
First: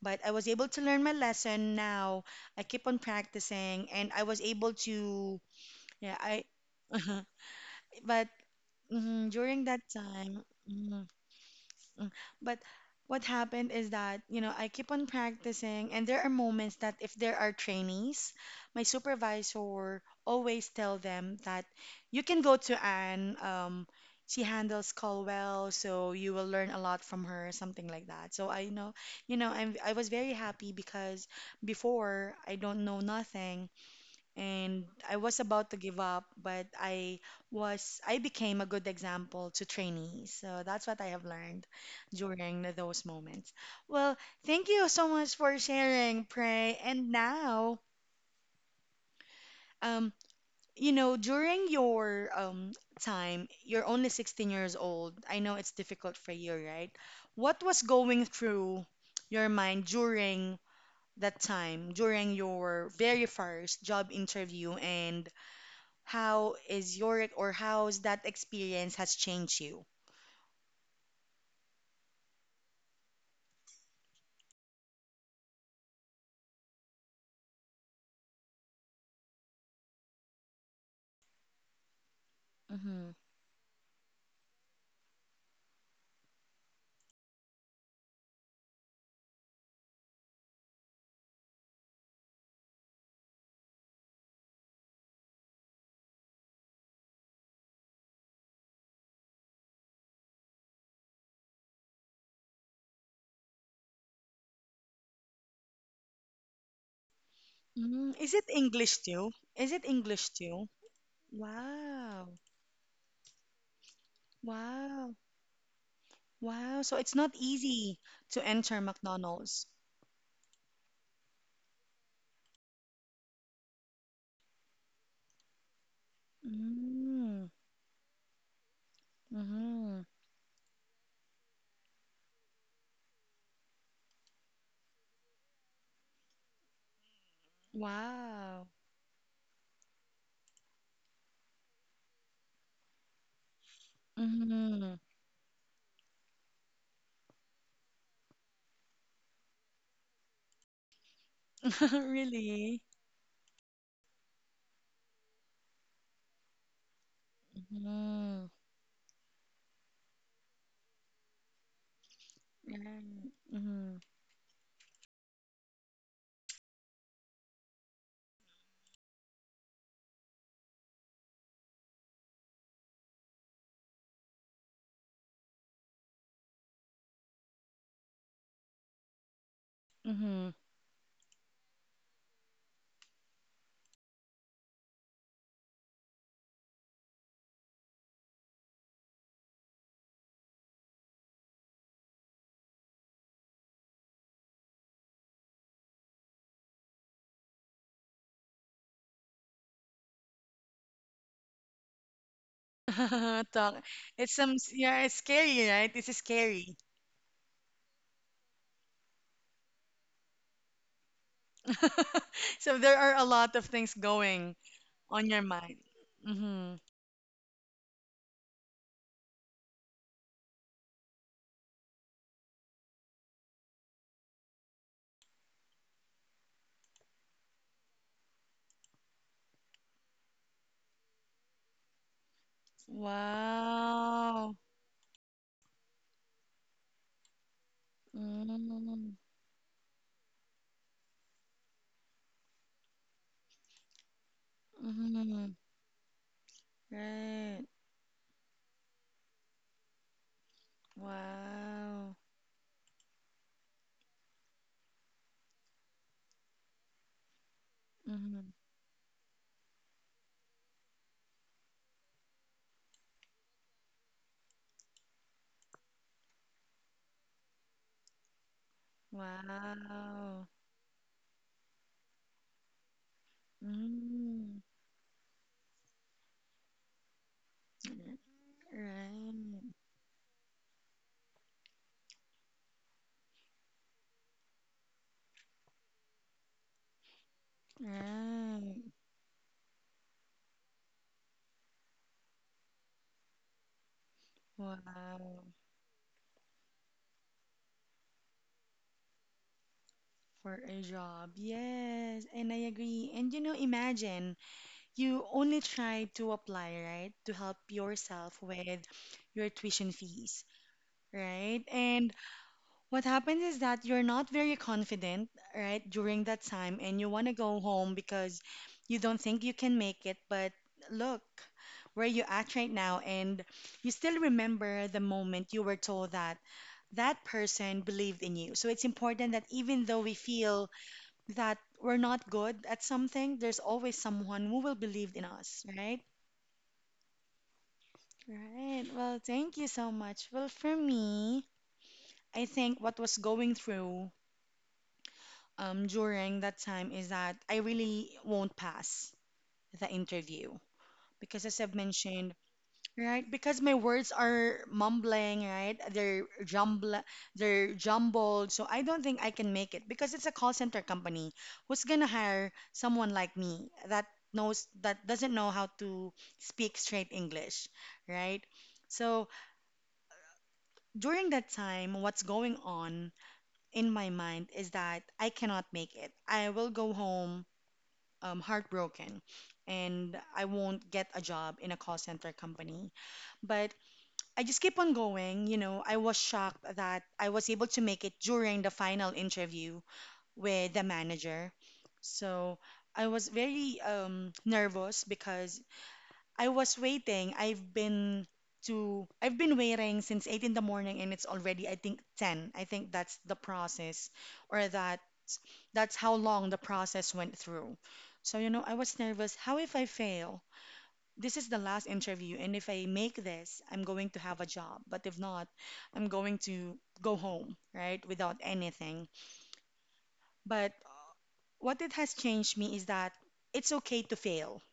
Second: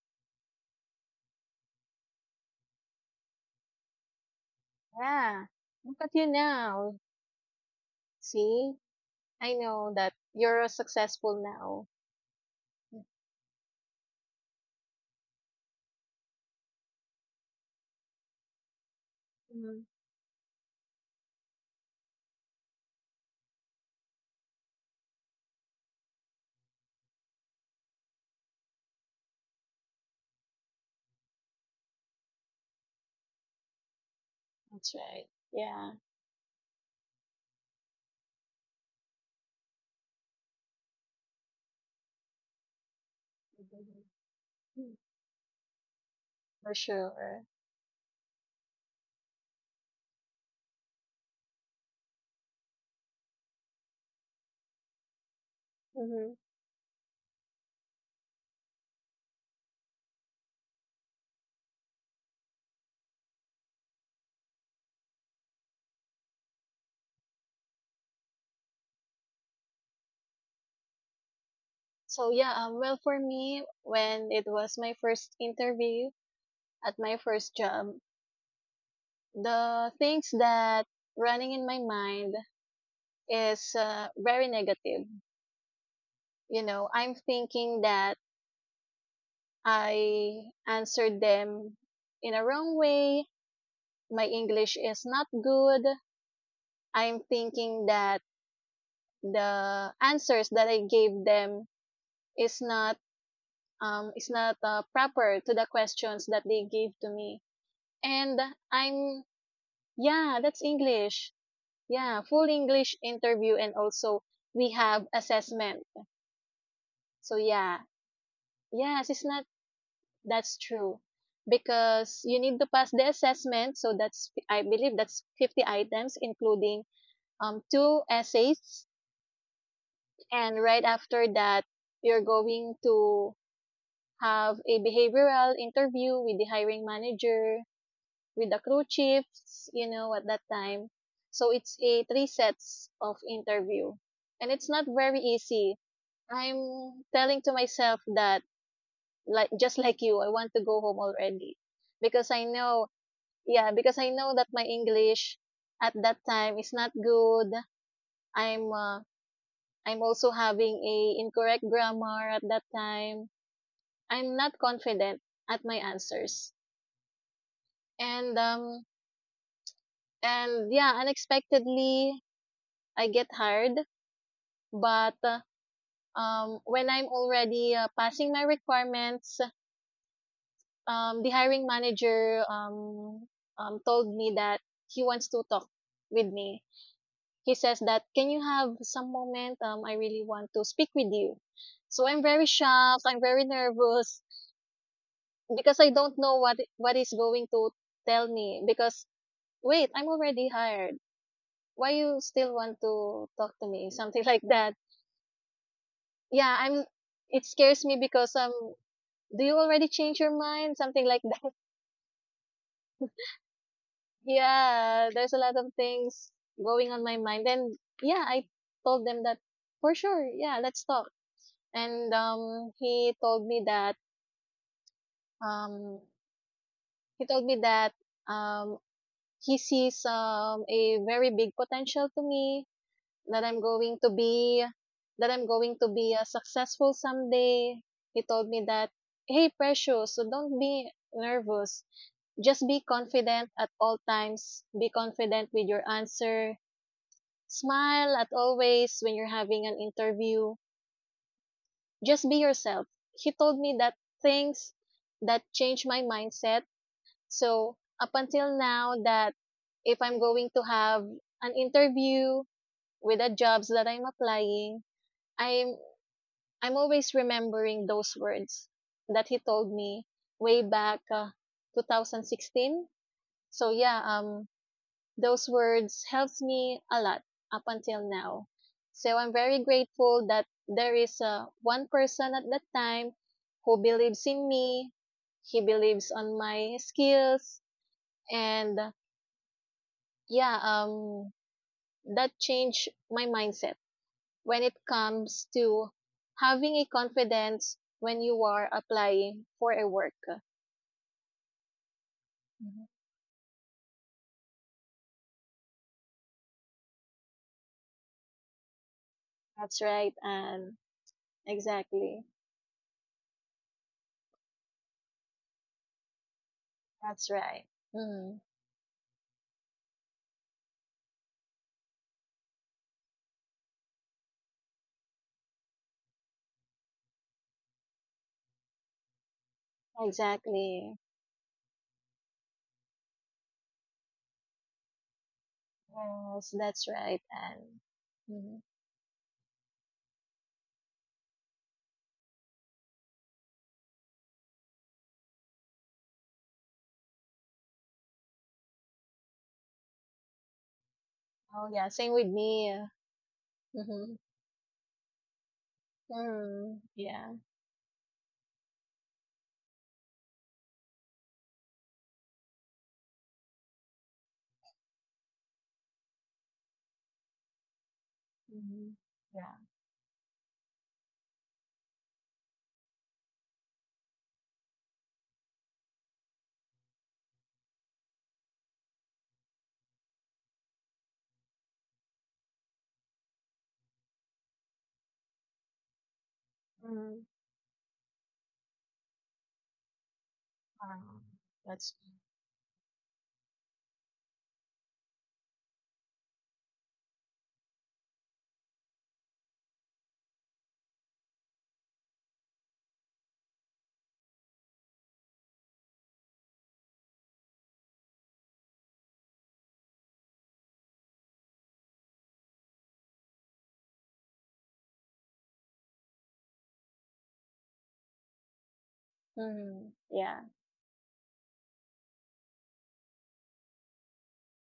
S1: but I was able to learn my lesson now. I keep on practicing and I was able to,
S2: Yeah. Look at
S1: yeah,
S2: you
S1: I,
S2: now.
S1: but
S2: See?
S1: mhm,
S2: I
S1: during that
S2: know that
S1: time,
S2: you're
S1: mm-hmm,
S2: successful now.
S1: Mm. But what happened is that, you know, I keep on practicing, and there are moments that if there are trainees, my
S2: Mm-hmm.
S1: supervisor always tell them that you can go to Anne. She handles call well, so you will learn a lot from her, something like that. So I know, you know, I was very happy because before I don't know nothing, and
S2: That's
S1: I
S2: right.
S1: was about to
S2: Yeah.
S1: give up, but I was I became a good example to trainees. So that's what I have learned during those moments.
S2: Mm-hmm.
S1: Well, thank you so much for sharing,
S2: For
S1: Pray. And
S2: sure.
S1: now, um, during your time, you're only 16 years old. I know it's difficult for
S2: Mm-hmm.
S1: you, right? What was going through your mind during that time, during your very first job interview and how is your or how's that experience has changed you?
S2: So yeah, well, for me, when it was my first interview, at my first job, the things that running in my mind
S1: Mm-hmm.
S2: is very negative. You know, I'm thinking that I answered them in a wrong way. My English is not good. I'm thinking that the answers that I gave them is not is not proper to the questions that they gave to me.
S1: Mm, is
S2: And
S1: it English
S2: I'm
S1: too? Is it English
S2: yeah, that's
S1: too?
S2: English. Yeah,
S1: Wow.
S2: full English interview, and also we have
S1: Wow.
S2: assessment.
S1: Wow. So it's not
S2: So yeah,
S1: easy to enter
S2: yes, it's not.
S1: McDonald's.
S2: That's true, because you need to pass the assessment. So that's, I believe that's 50 items including
S1: Mm-hmm.
S2: two essays,
S1: Mm-hmm.
S2: and right after that you're going to have a behavioral interview with the hiring manager, with the
S1: Wow.
S2: crew chiefs, you know, at that time. So it's a three sets of interview. And it's not
S1: Mm-hmm.
S2: very easy. I'm telling to myself that, like just like you, I want to go home already. Because I
S1: Really?
S2: know, yeah, because I know that my English at that time is not good.
S1: Mm-hmm.
S2: I'm uh, I'm also having a incorrect grammar at that
S1: Yeah.
S2: time.
S1: Mm-hmm.
S2: I'm not confident at my answers. And um and yeah, unexpectedly I get hired. But when I'm already passing my requirements,
S1: Mm-hmm.
S2: the hiring manager told me that he wants to talk with me. He says that, can you have some moment? I really want to speak with you. So I'm very shocked. I'm very nervous because I don't know what is going to tell me. Because wait, I'm already hired. Why you still want to talk to
S1: Talk.
S2: me? Something
S1: It's
S2: like
S1: some,
S2: that.
S1: yeah, it's scary, right? It's
S2: Yeah,
S1: scary.
S2: I'm it scares me because do you already change your mind? Something like that.
S1: So there are a lot of things going
S2: Yeah,
S1: on
S2: there's a
S1: your
S2: lot of
S1: mind.
S2: things
S1: Mm-hmm.
S2: going on my mind. And yeah, I told them that for sure, yeah, let's talk. And um he told me that um he sees a very big potential to me that I'm going to
S1: Wow.
S2: be that I'm going to be successful someday. He told me that,
S1: Mm-hmm.
S2: hey Precious, so don't be nervous. Just be confident at all times. Be confident
S1: Mm-hmm.
S2: with your answer.
S1: Right.
S2: Smile at always when you're having an interview.
S1: Wow.
S2: Just be yourself. He told me that, things that changed my mindset. So up
S1: Mm-hmm.
S2: until now that if I'm going to have an interview with the jobs that I'm applying, I'm I'm always remembering those words that he told me
S1: Wow.
S2: way back 2016. So yeah,
S1: Mm-hmm.
S2: those words helps me a lot up until now. So I'm
S1: Right.
S2: very grateful that there is a one person at that time who believes in me. He believes on my skills,
S1: Right.
S2: and yeah, that changed my mindset when it
S1: Wow.
S2: comes to having a confidence when you are applying for a work.
S1: For a job. Yes. And I
S2: Mhm.
S1: agree. And imagine you only try to apply, right? To help yourself with your
S2: That's
S1: tuition
S2: right,
S1: fees,
S2: and
S1: right? And
S2: exactly.
S1: what happens is that you're not very confident, right, during that time, and you want
S2: That's
S1: to go
S2: right.
S1: home
S2: Hmm,
S1: because you don't think you can make it. But look where you're at right now, and you still remember the moment you were told that that person believed in you. So it's important that even though we feel
S2: exactly.
S1: that we're not good at something, there's always someone who will believe in us, right?
S2: Yes, that's right. And mhm.
S1: Right. Well, thank you so much. Well, for me, I think what was going through during that time is that I really won't pass the interview because, as
S2: Oh
S1: I've
S2: yeah, same with
S1: mentioned,
S2: me.
S1: right? Because my words
S2: Mm-hmm.
S1: are mumbling, right? They're
S2: Mm,
S1: jumble,
S2: yeah.
S1: they're jumbled, so I don't think I can make it because it's a call center company. Who's gonna hire someone like me that knows that doesn't know how to speak straight English, right?
S2: Mm-hmm.
S1: So
S2: Yeah.
S1: during that time, what's going on in my mind is that I cannot make it. I will go home, heartbroken, and I won't get a job in a call center company. But I just keep on going. You know, I was shocked that I
S2: Mm,
S1: was able to make it during the final interview with the
S2: wow.
S1: manager.
S2: That's
S1: So I was very nervous because I was waiting. I've been waiting since 8 a.m. in the morning and it's already I think 10. I think that's the process or that that's how long the process went through. So you know, I was nervous. How if I fail? This is the last interview and if I make this, I'm going to have a job. But if not, I'm going to go home, right? Without anything.
S2: Mm, yeah.
S1: But what it has changed me is that it's okay to fail,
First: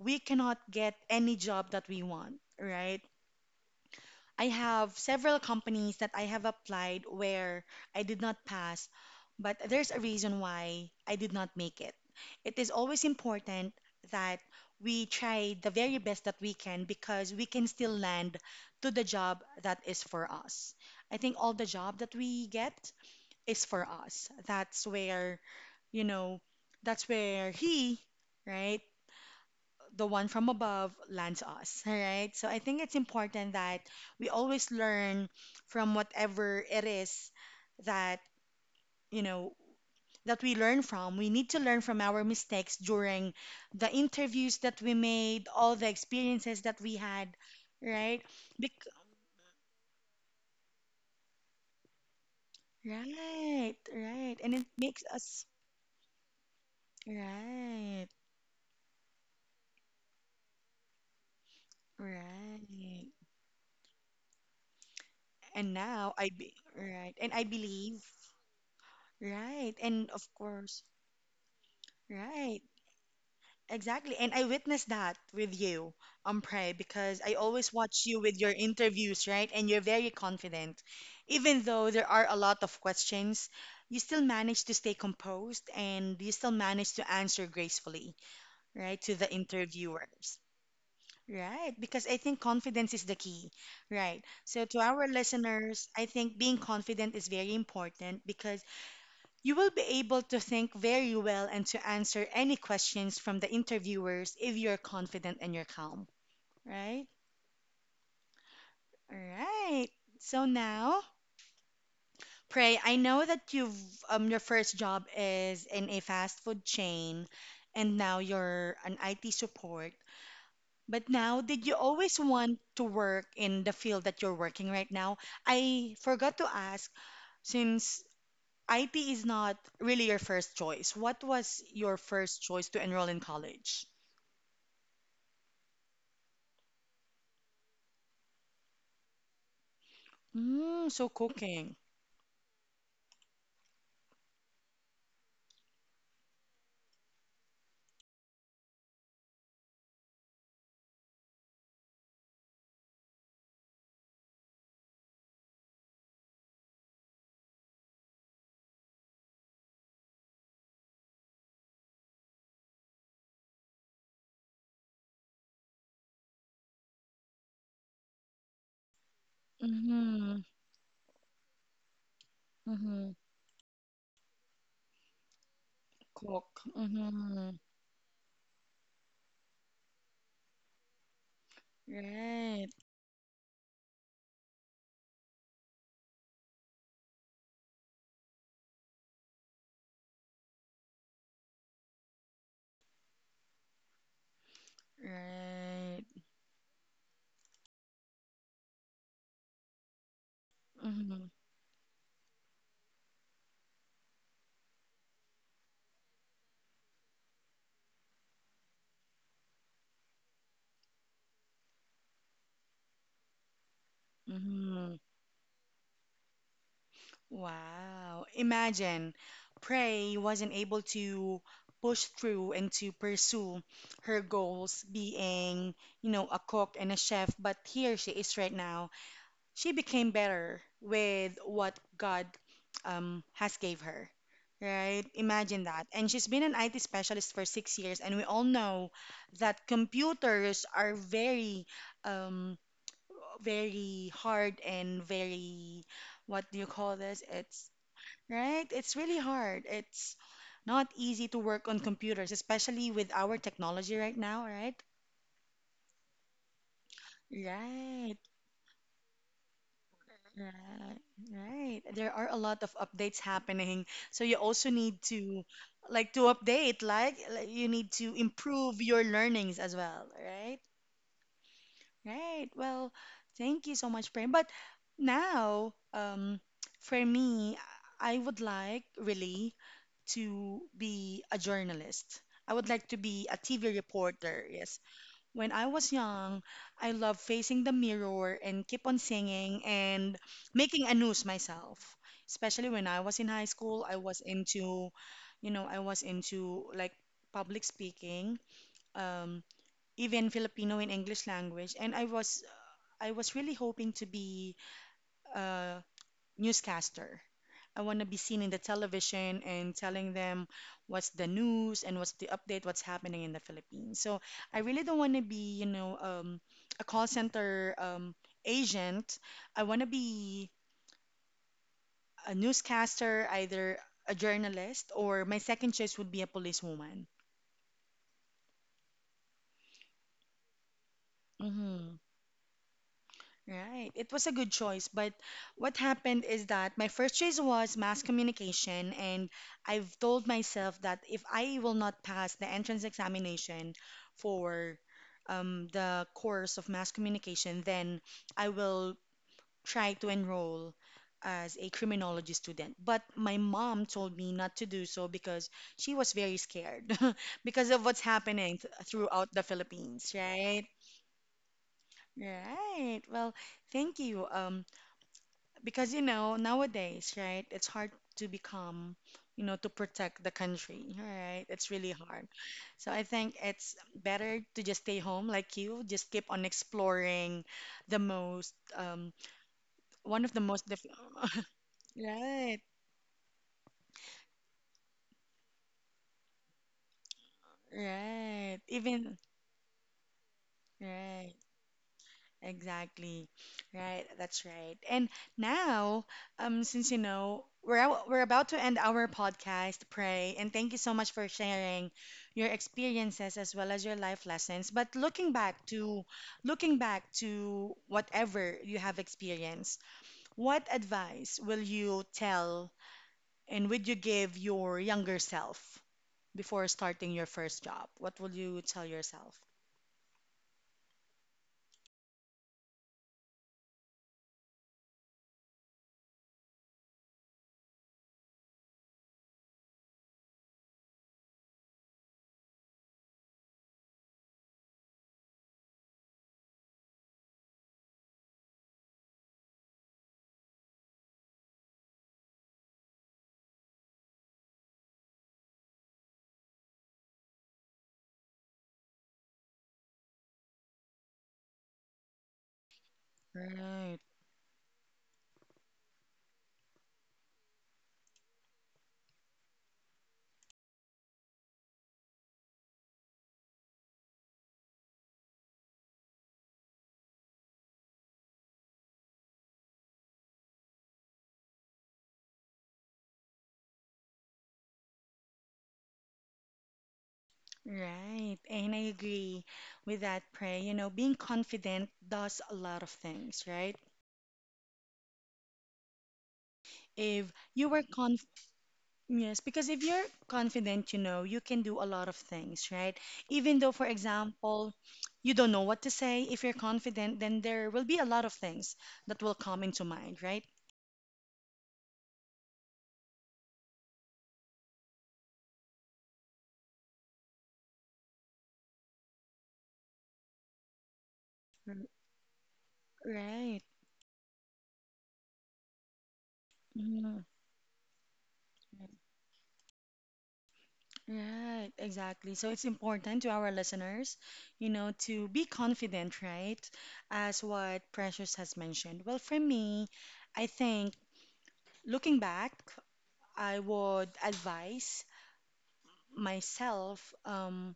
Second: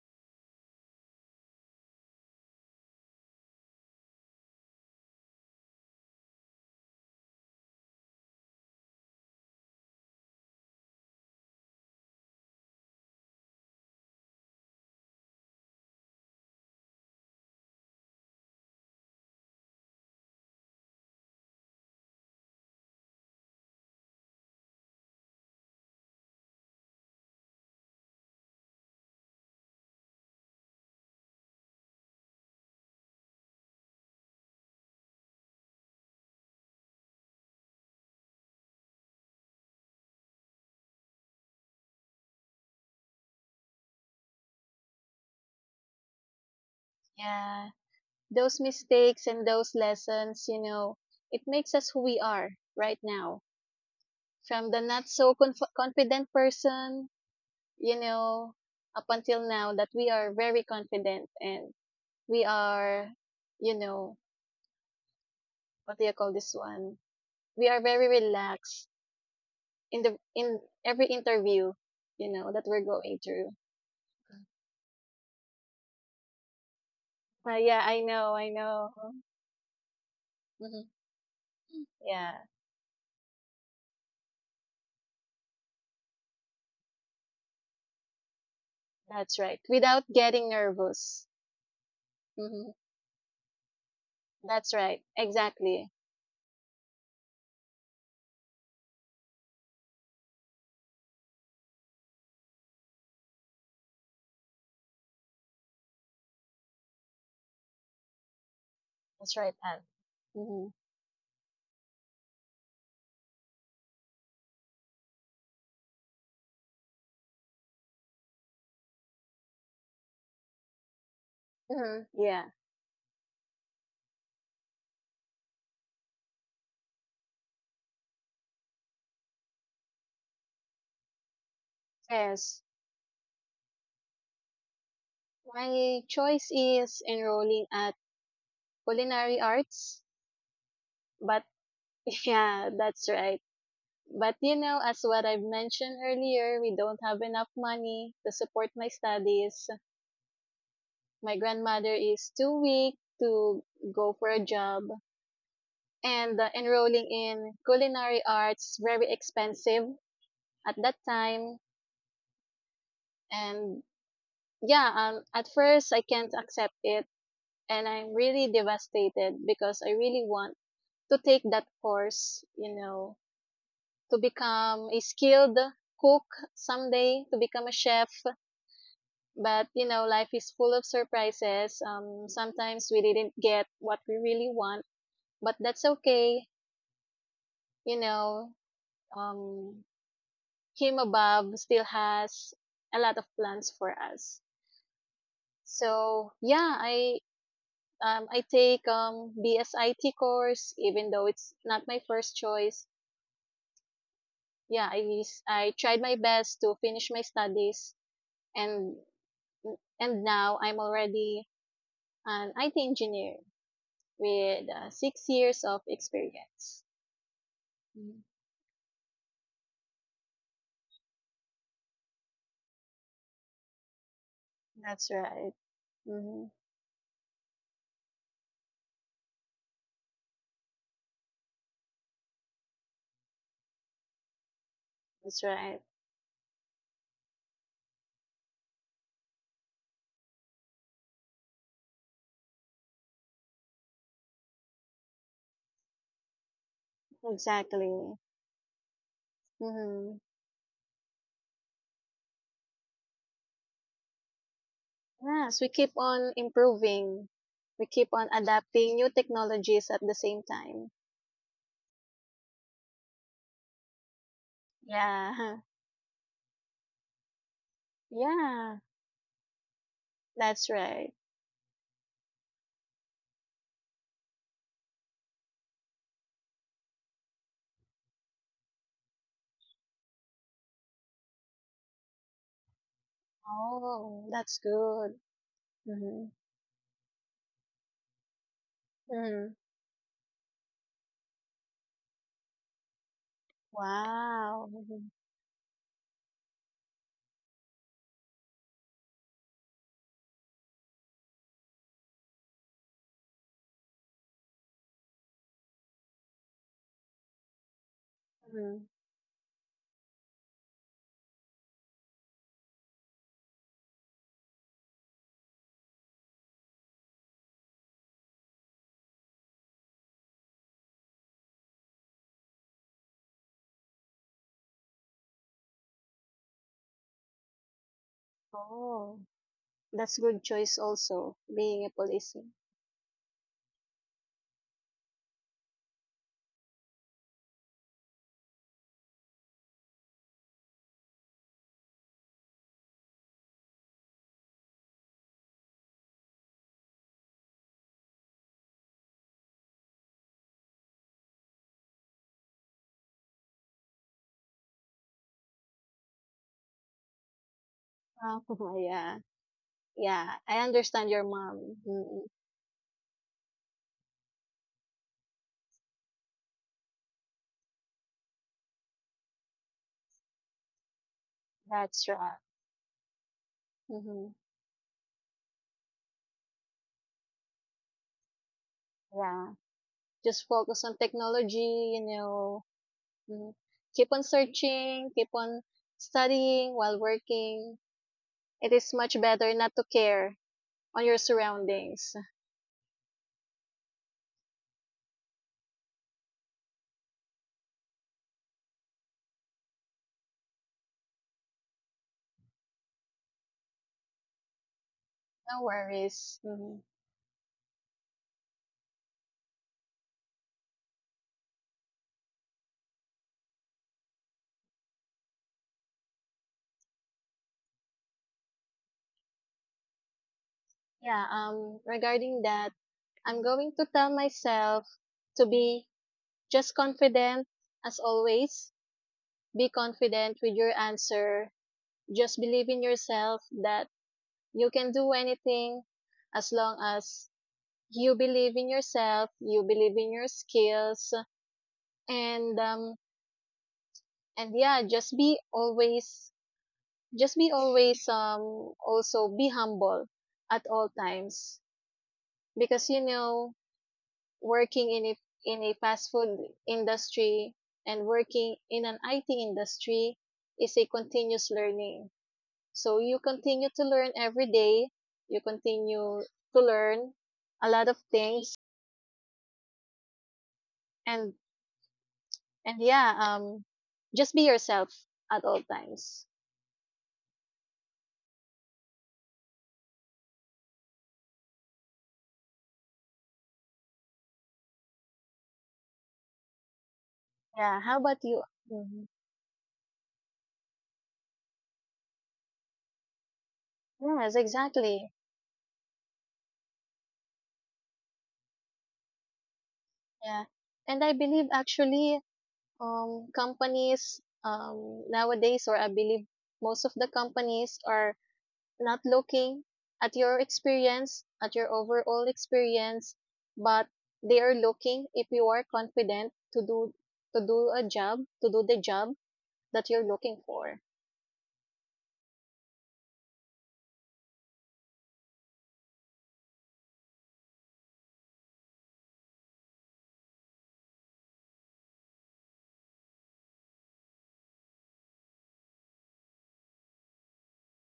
S1: we cannot get any job that we want, right? I have several companies that I have applied where I did not pass, but there's a reason why I did not make it. It is always important that we try the very best that we can because we can still land to the job that is for us. I think all the job that we get is for us. That's where, you know, that's where he, right? The one from above lands us, all right? So I think it's important that we always learn from whatever it is that, you know, that we learn from. We need to learn from our mistakes during the interviews that we made, all the experiences that we had,
S2: Yeah.
S1: right?
S2: Those
S1: Bec-
S2: mistakes and those lessons, you know, it makes us who we are right now.
S1: right, right. And it
S2: From the
S1: makes
S2: not so
S1: us,
S2: confident person, you
S1: right,
S2: know, up until now that we are very confident and we
S1: right.
S2: are, you know,
S1: And
S2: what do you
S1: now I
S2: call this
S1: be,
S2: one?
S1: right. And I
S2: We are
S1: believe,
S2: very relaxed
S1: right.
S2: in
S1: And
S2: the
S1: of
S2: in
S1: course,
S2: every interview, you know,
S1: right.
S2: that we're going through.
S1: Exactly. And I witnessed that with you, Pray, because I always
S2: Yeah, I
S1: watch you
S2: know,
S1: with
S2: I
S1: your
S2: know.
S1: interviews, right? And you're very confident.
S2: Mhm.
S1: Even though there are
S2: Yeah,
S1: a lot of questions, you still manage to stay composed and you still manage to answer gracefully, right, to the
S2: that's right. Without
S1: interviewers.
S2: getting nervous.
S1: Right, because I think
S2: Mhm.
S1: confidence is the key, right? So,
S2: That's
S1: to
S2: right.
S1: our listeners,
S2: Exactly.
S1: I think being confident is very important because you will be able to think very well and to answer any questions from the interviewers if you're confident and you're calm, right? All
S2: That's right, Anne.
S1: right. So
S2: Mhm.
S1: now, Pray, I know that you've your first job is in a fast food chain and now you're an IT support. But now, did you
S2: Mhm.
S1: always
S2: Yeah.
S1: want to work in the field that you're working right now? I forgot to ask since IP is not really your first choice. What was your first
S2: Yes.
S1: choice to enroll in college?
S2: My choice is enrolling at culinary arts,
S1: Mm, so
S2: but
S1: cooking.
S2: yeah, that's right. But you know, as what I've mentioned earlier, we don't have enough money to support my studies. My grandmother is too weak to go for a job, and enrolling in culinary arts is very expensive at that time. And yeah, at first I can't accept it, and I'm really devastated because I really
S1: Mm-hmm.
S2: want to take that course, you know,
S1: Mm-hmm.
S2: to become a skilled cook
S1: Cook.
S2: someday, to
S1: Mm-hmm.
S2: become a chef. But you know, life is full of surprises. Um,
S1: Right.
S2: sometimes we didn't get what we really want, but that's okay, you know. um, him above still has a lot of plans for us.
S1: Right.
S2: So yeah, I take BSIT course, even though
S1: Mm-hmm.
S2: it's not my first choice. Yeah, I tried my best to finish my studies, and now I'm already an IT engineer with
S1: Mm-hmm.
S2: 6 years of experience. Mm.
S1: Wow. Imagine Prey wasn't able to push through and to pursue her goals
S2: That's right.
S1: being, you know,
S2: Hmm.
S1: a cook and a chef, but here she is right now she became better with what God has gave her. Right?
S2: That's
S1: Imagine
S2: right.
S1: that. And she's been an IT specialist for 6 years, and we all know that computers are very, um, very hard and very, what do you call this? It's
S2: Exactly.
S1: right. It's really hard. It's
S2: Hmm.
S1: not easy to work on computers, especially with our technology right now. Right?
S2: Yes, we keep on improving. We
S1: Right.
S2: keep on adapting new technologies at the same time.
S1: Right, right. There are a lot of updates happening, so you also need to
S2: Yeah.
S1: like to update, like you need to improve
S2: Yeah,
S1: your learnings as well, right?
S2: that's right.
S1: Right. Well, thank you so much, Prem. But now, for me, I would like really to be a journalist. I would like to be a TV
S2: Oh,
S1: reporter.
S2: that's
S1: Yes,
S2: good.
S1: when I was
S2: Mm-hmm.
S1: young, I loved facing the mirror and keep on
S2: Mm.
S1: singing and making a news myself. Especially when I was in high school, I was
S2: Wow.
S1: into,
S2: Mm-hmm.
S1: you know, I was into like public speaking, um, even Filipino and English language, and I was really hoping to be uh, newscaster. I want to be seen in the
S2: Mm.
S1: television and telling them what's the news and what's the update, what's happening in the Philippines. So I really don't want to be, you know, a call center agent. I want to be a newscaster, either a journalist or my second choice would be a policewoman.
S2: Oh, that's good choice also, being a
S1: Mm-hmm.
S2: policeman.
S1: Right. It was a good choice, but what happened is that my first choice was mass communication, and I've told myself that if I will not pass the entrance examination for the course of mass communication, then I will try to enroll as a criminology student. But my mom told me not to do so because she was very scared because of what's happening
S2: Oh, yeah.
S1: throughout the Philippines,
S2: Yeah, I
S1: right?
S2: understand your mom. Mm.
S1: Right. Well, thank you. Because you know nowadays, right, it's hard to become, you know, to protect the country, right, it's really
S2: That's
S1: hard,
S2: right.
S1: so I think it's
S2: Mm-hmm.
S1: better to just stay home, like you just keep on exploring the most,
S2: Yeah.
S1: one of the
S2: Just
S1: most
S2: focus on technology, you
S1: right,
S2: know. Mhm. Keep on searching, keep on studying while working.
S1: right,
S2: It is
S1: even
S2: much better not to care on your
S1: right.
S2: surroundings.
S1: Exactly. Right, that's right. And now, since you know, we're out, we're about to end our podcast, Pray, and thank you so much for sharing your experiences as well as your life lessons. But
S2: No worries.
S1: looking
S2: Mhm.
S1: back to whatever you have experienced, what advice will you tell and would you give your younger self before starting your first job? What will you tell yourself?
S2: Yeah, regarding that, I'm going to tell myself to be just confident as always. Be confident with your answer. Just believe in yourself that you can do anything as long as you believe in yourself, you believe in your skills, and um, and yeah, just be always also be humble at all times, because you know,
S1: Right.
S2: working in a fast food industry and working in an IT industry is a continuous learning. So you continue to learn every day, you continue to learn a lot of things. And yeah, just be yourself at all times.
S1: Right, and I agree with that, Pray. You know, being confident does a lot of things, right? If you
S2: Yeah,
S1: were
S2: how about
S1: conf
S2: you? Mhm.
S1: yes, because if you're confident, you know, you can do a lot of things, right? Even though, for
S2: Yes,
S1: example,
S2: exactly.
S1: you don't know what to say, if you're confident, then there will be a lot of things that will come into mind,
S2: Yeah,
S1: right?
S2: and I believe actually, companies, nowadays, or I believe most of the companies are not looking at your experience, at your
S1: R-
S2: overall experience,
S1: Right.
S2: but they are looking if you are confident to do to do the job that you're looking for.
S1: Right, exactly. So it's important to our listeners, you know, to be confident, right? As what Precious has mentioned. Well, for me, I think looking back, I would advise myself,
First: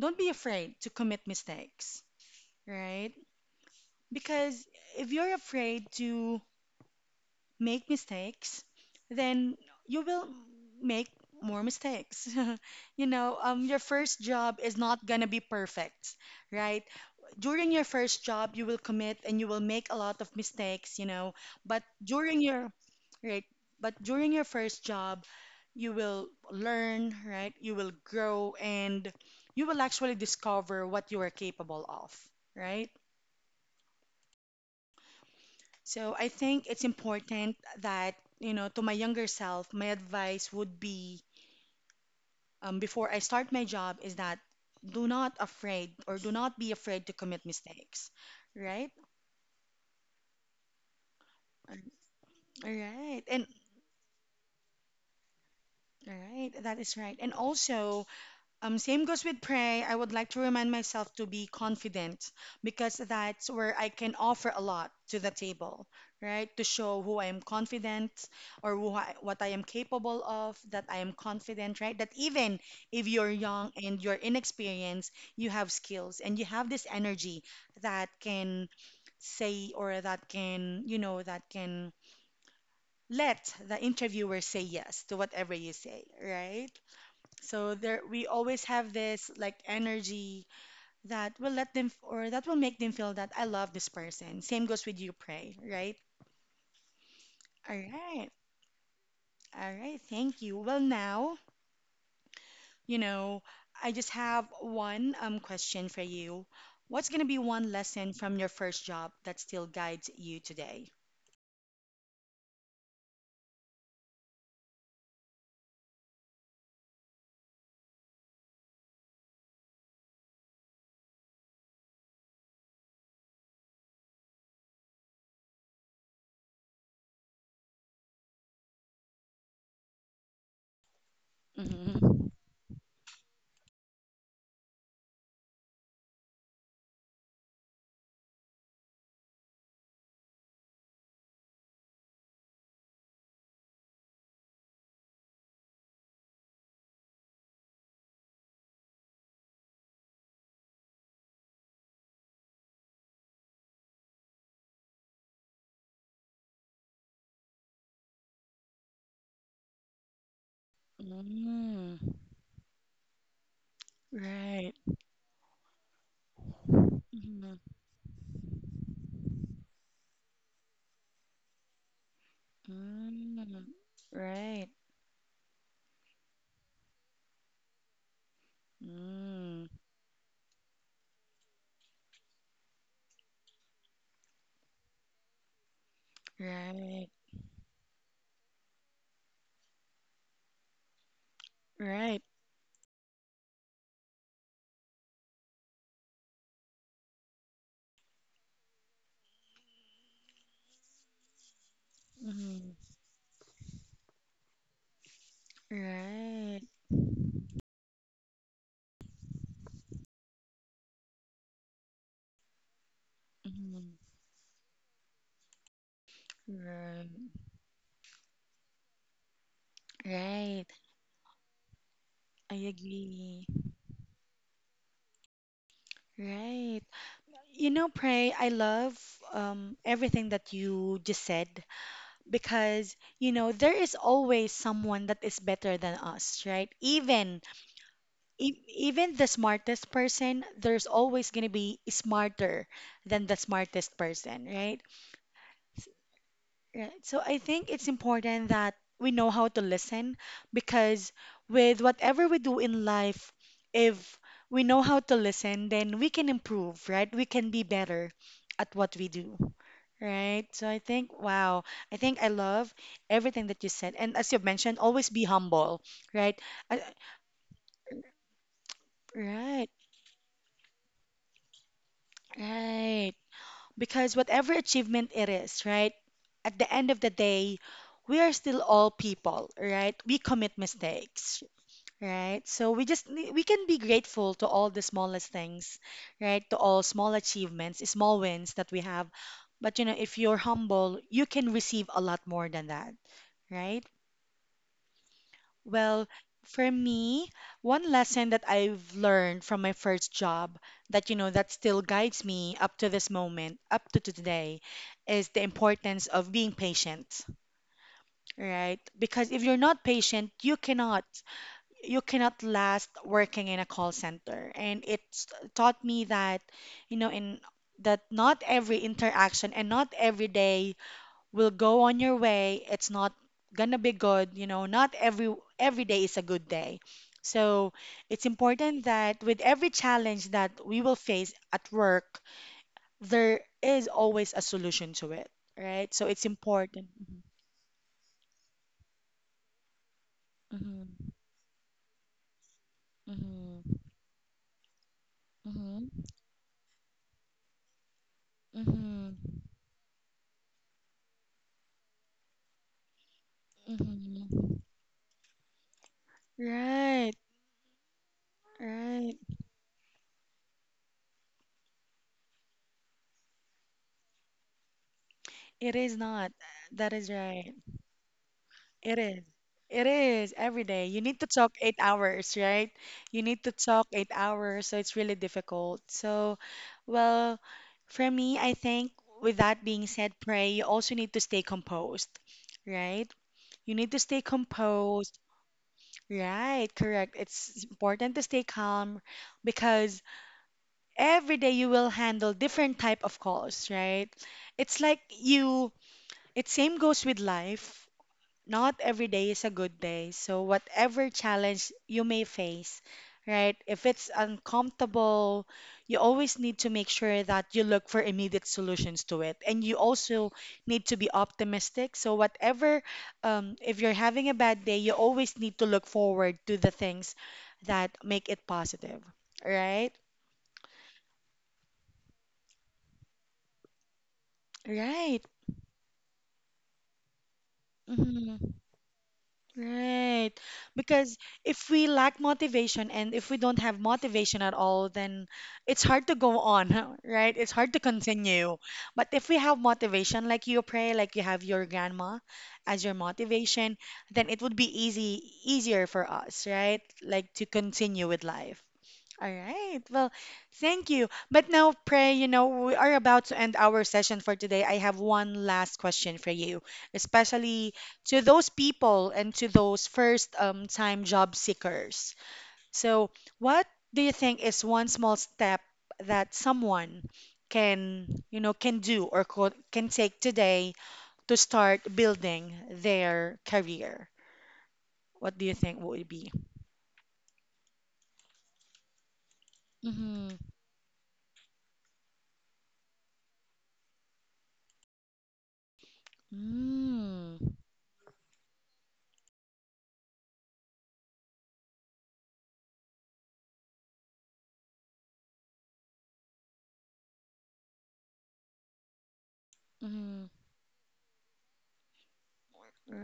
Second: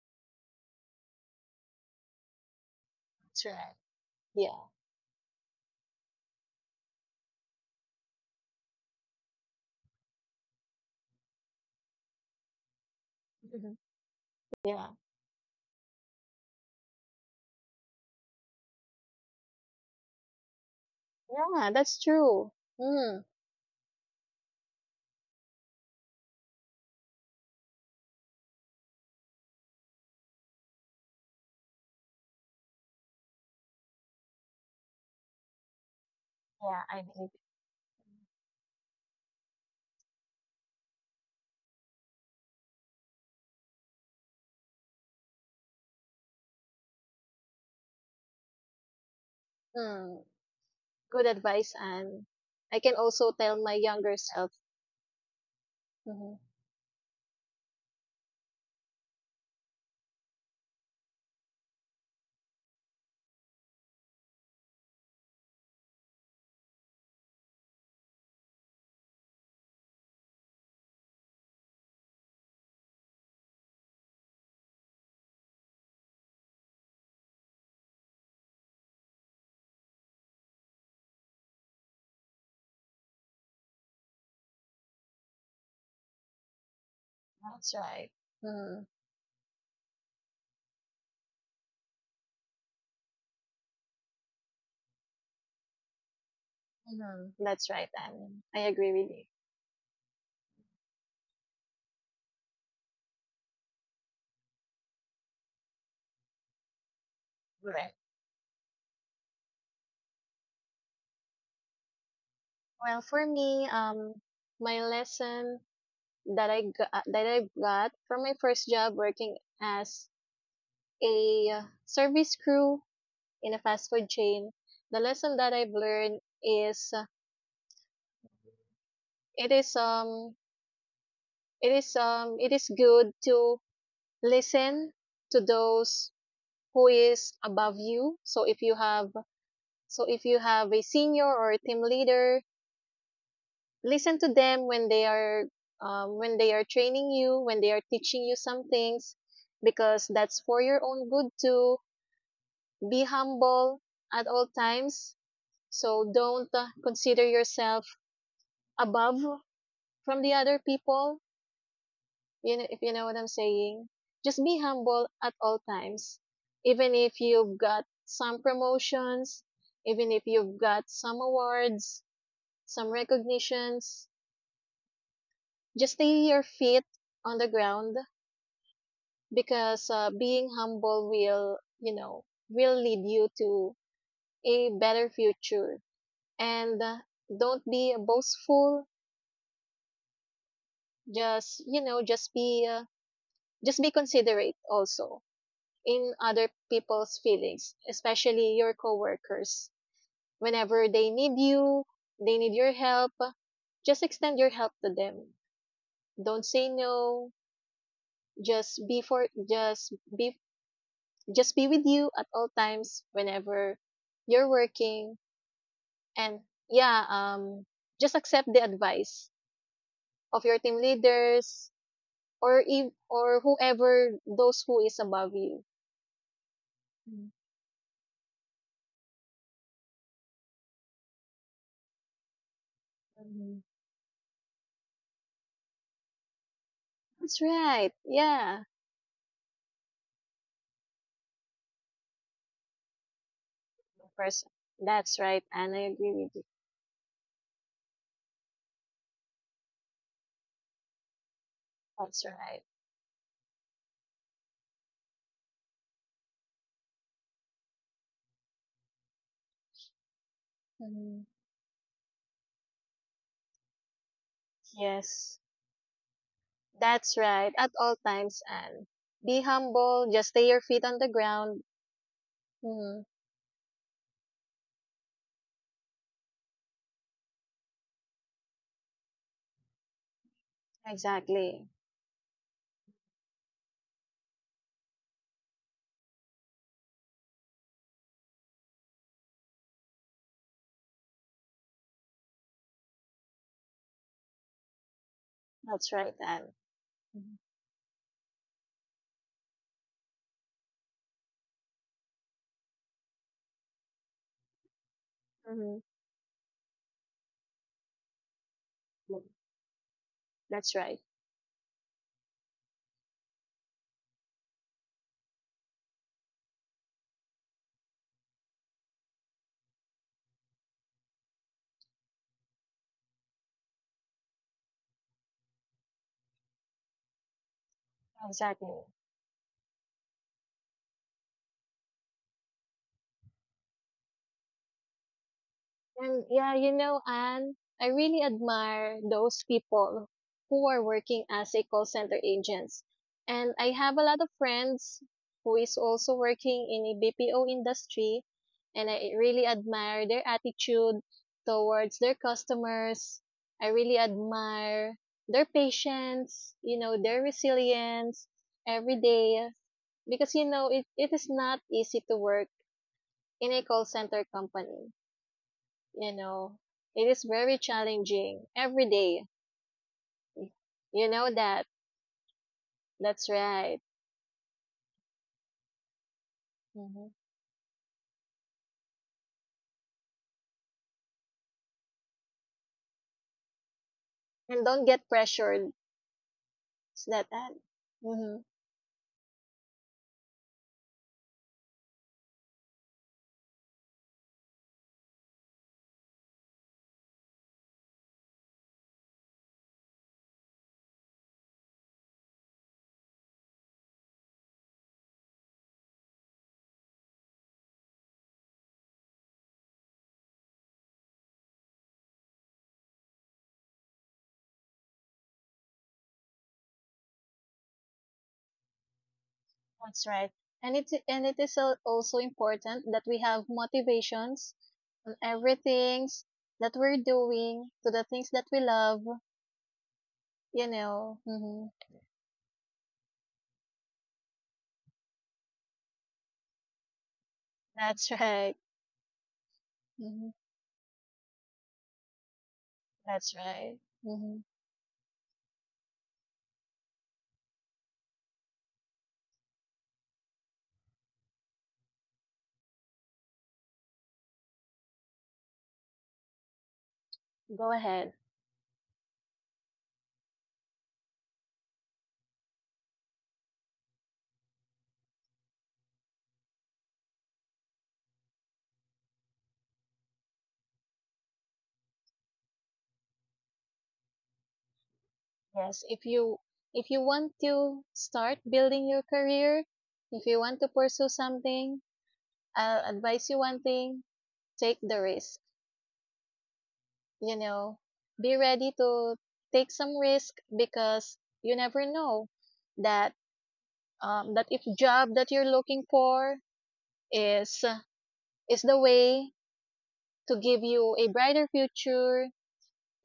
S1: don't be afraid to commit mistakes, right?
S2: That's right.
S1: Because
S2: Yeah.
S1: if you're afraid to make mistakes, then you will make more mistakes. You know, your
S2: Mhm.
S1: first job is
S2: Yeah,
S1: not gonna be perfect, right? During your first job, you will commit and you will make a lot of mistakes, you know,
S2: yeah.
S1: but
S2: That's true. Mm,
S1: right, but during your first job, you will learn, right? You will grow and you will actually discover what you are capable of, right? So I think it's
S2: yeah, I believe.
S1: important that, you know, to my younger self, my advice would be, before I start my job is that do not afraid or do not be afraid to commit mistakes, right?
S2: Mm. Good
S1: Um,
S2: advice, and
S1: All
S2: I
S1: right.
S2: can
S1: And
S2: also tell my younger self.
S1: all right,
S2: Mhm.
S1: that is right. And also, same goes with Pray. I would like to remind myself to be confident because that's where I can offer a lot to the table, right? To show who I am confident what I am capable of, that I am confident, right? That even if you're young and you're inexperienced, you have skills and you have this energy that can say or that can, you know, that can let the interviewer say yes to whatever you say, right? So
S2: That's
S1: there,
S2: right.
S1: we always have
S2: Mhm.
S1: this like energy that will let them or that will make them feel that I love this person. Same goes with you, pray, right?
S2: Mm-hmm.
S1: All
S2: That's right,
S1: right,
S2: Anne. I agree with you.
S1: all right. Thank you. Well, now, you know, I just have one question for you. What's gonna be one
S2: Correct.
S1: lesson from your first job that still guides you today?
S2: Well, for me, my lesson that I got from my first job working as a service crew in a fast food chain, the lesson that I've learned is it is um
S1: Mm-hmm.
S2: it is good to listen to those who is above you. So if you have a senior or a team leader, listen to them when they are training you, when they are teaching you some things, because that's for your own good too. Be humble at all times. So don't consider yourself above from the other people,
S1: Mm,
S2: you know, if you know what I'm saying. Just be
S1: right.
S2: humble at all times, even if
S1: Mhm.
S2: you've got some promotions, even if you've got some awards, some
S1: Mm,
S2: recognitions.
S1: right.
S2: Just stay your feet on the ground,
S1: Mm,
S2: because being humble will, you know, will lead you to a better future. And
S1: right.
S2: don't be boastful. Just, you know,
S1: Right.
S2: just be considerate also in other people's feelings, especially your coworkers. Whenever they need you, they need
S1: Mhm.
S2: your help, just extend your help to them. Don't
S1: Right.
S2: say no. Just be for just be with you at all times whenever
S1: Mhm.
S2: you're working. And
S1: Right.
S2: yeah, just accept the advice of your
S1: Right.
S2: team leaders
S1: I
S2: or
S1: agree.
S2: whoever those who is above you.
S1: Right. You know, Pray, I love everything that you just said because, you know,
S2: Mhm.
S1: there is always someone that is better than us, right? Even
S2: That's right.
S1: e-
S2: Yeah,
S1: even the smartest person, there's always going to be smarter than the smartest person,
S2: person.
S1: right?
S2: That's right, and I agree with you.
S1: Right. So I think it's important that we know how to listen because with whatever
S2: That's
S1: we do
S2: right.
S1: in life, if we know how to listen, then we can improve, right? We can be better at what we do, right? So I think,
S2: Mhm.
S1: wow, I think I love everything that you said. And as you've mentioned, always be
S2: Yes,
S1: humble, right? I-
S2: that's right. At all times, and be
S1: Right,
S2: humble. Just stay your feet on the ground. Mm,
S1: right. Because whatever achievement it is, right, at the end of the day, we are still all people, right? We commit mistakes,
S2: exactly.
S1: right? So we just we can be grateful to all the smallest things, right? To all small achievements, small wins that we have. But you know, if you're humble, you can receive a lot more than that, right?
S2: That's
S1: Well,
S2: right, Anne.
S1: for me,
S2: Hmm.
S1: one lesson that I've learned from my first job that, you know, that still guides me up to this moment, up to today, is the
S2: Mm-hmm.
S1: importance of being patient, right? Because if you're not patient,
S2: That's right.
S1: you cannot last working in a call center. And it's taught me that, you know, in that not every interaction and not every day will go on your way. It's not gonna be good, you know, not every day is a good day. So it's important
S2: Exactly.
S1: that with every challenge that we will face at work, there is always a solution to it, right? So it's
S2: And yeah, you
S1: important.
S2: know, Anne, I really admire those people who are
S1: Mhm.
S2: working as a call center agents.
S1: Mhm.
S2: And I have a lot of friends who is
S1: Mhm.
S2: also working in a BPO industry, and
S1: Mhm.
S2: I really admire their attitude towards their customers. I really
S1: Mhm. Mhm.
S2: admire their patience, you know,
S1: Right.
S2: their resilience every
S1: Right.
S2: day, because you know it, it is not easy to work in a call center company,
S1: It is
S2: you
S1: not.
S2: know.
S1: That is
S2: It is
S1: right.
S2: very challenging every
S1: It is.
S2: day,
S1: It is every day. You
S2: you
S1: need to
S2: know
S1: talk
S2: that.
S1: 8 hours, right? You
S2: That's
S1: need to talk
S2: right.
S1: 8 hours, so it's really difficult. So,
S2: Hmm.
S1: well, for me, I think with that being said, pray, you also need to stay composed, right? You need to stay
S2: And don't get
S1: composed,
S2: pressured
S1: right?
S2: so
S1: Correct.
S2: that,
S1: It's important to
S2: mm-hmm,
S1: stay calm because every day you will handle different type of calls, right? It's like you, it same goes with life not every day is a good day. So, whatever challenge you may face, right? If it's uncomfortable, you always need to make sure that you look for immediate solutions to it. And you also need to be optimistic. So, whatever, if you're having a bad day, you always need to look forward to the things that make it positive, right?
S2: that's right. And it is also important that we have motivations on
S1: Right.
S2: everything that we're doing, to the things that
S1: Mm-hmm.
S2: we love,
S1: Right.
S2: you know.
S1: Because
S2: Hmm.
S1: if we lack motivation and if we don't have motivation at all, then it's hard to go on, right? It's hard to
S2: That's right.
S1: continue. But if we have motivation,
S2: Hmm.
S1: like you pray, like you have your grandma as your
S2: That's right.
S1: motivation, then
S2: Hmm.
S1: it would be easy, easier for us, right? Like to continue with life. All right. Well, thank you. But now, Pray, you know, we are about to end our session for today. I have one last question for you,
S2: Go
S1: especially
S2: ahead.
S1: to those people and to those first time job seekers. So, what do you think is one small step that someone can, you know, can do or can take today to start building their career? What do you think
S2: Yes,
S1: would
S2: if
S1: it be?
S2: you if you want to start building your career, if
S1: Mm-hmm.
S2: you want to pursue something, I'll advise you one thing: take the risk. You
S1: Mm-hmm.
S2: know, be ready to take some risk, because you never know that that if job that you're looking for is is the way to give you a brighter future.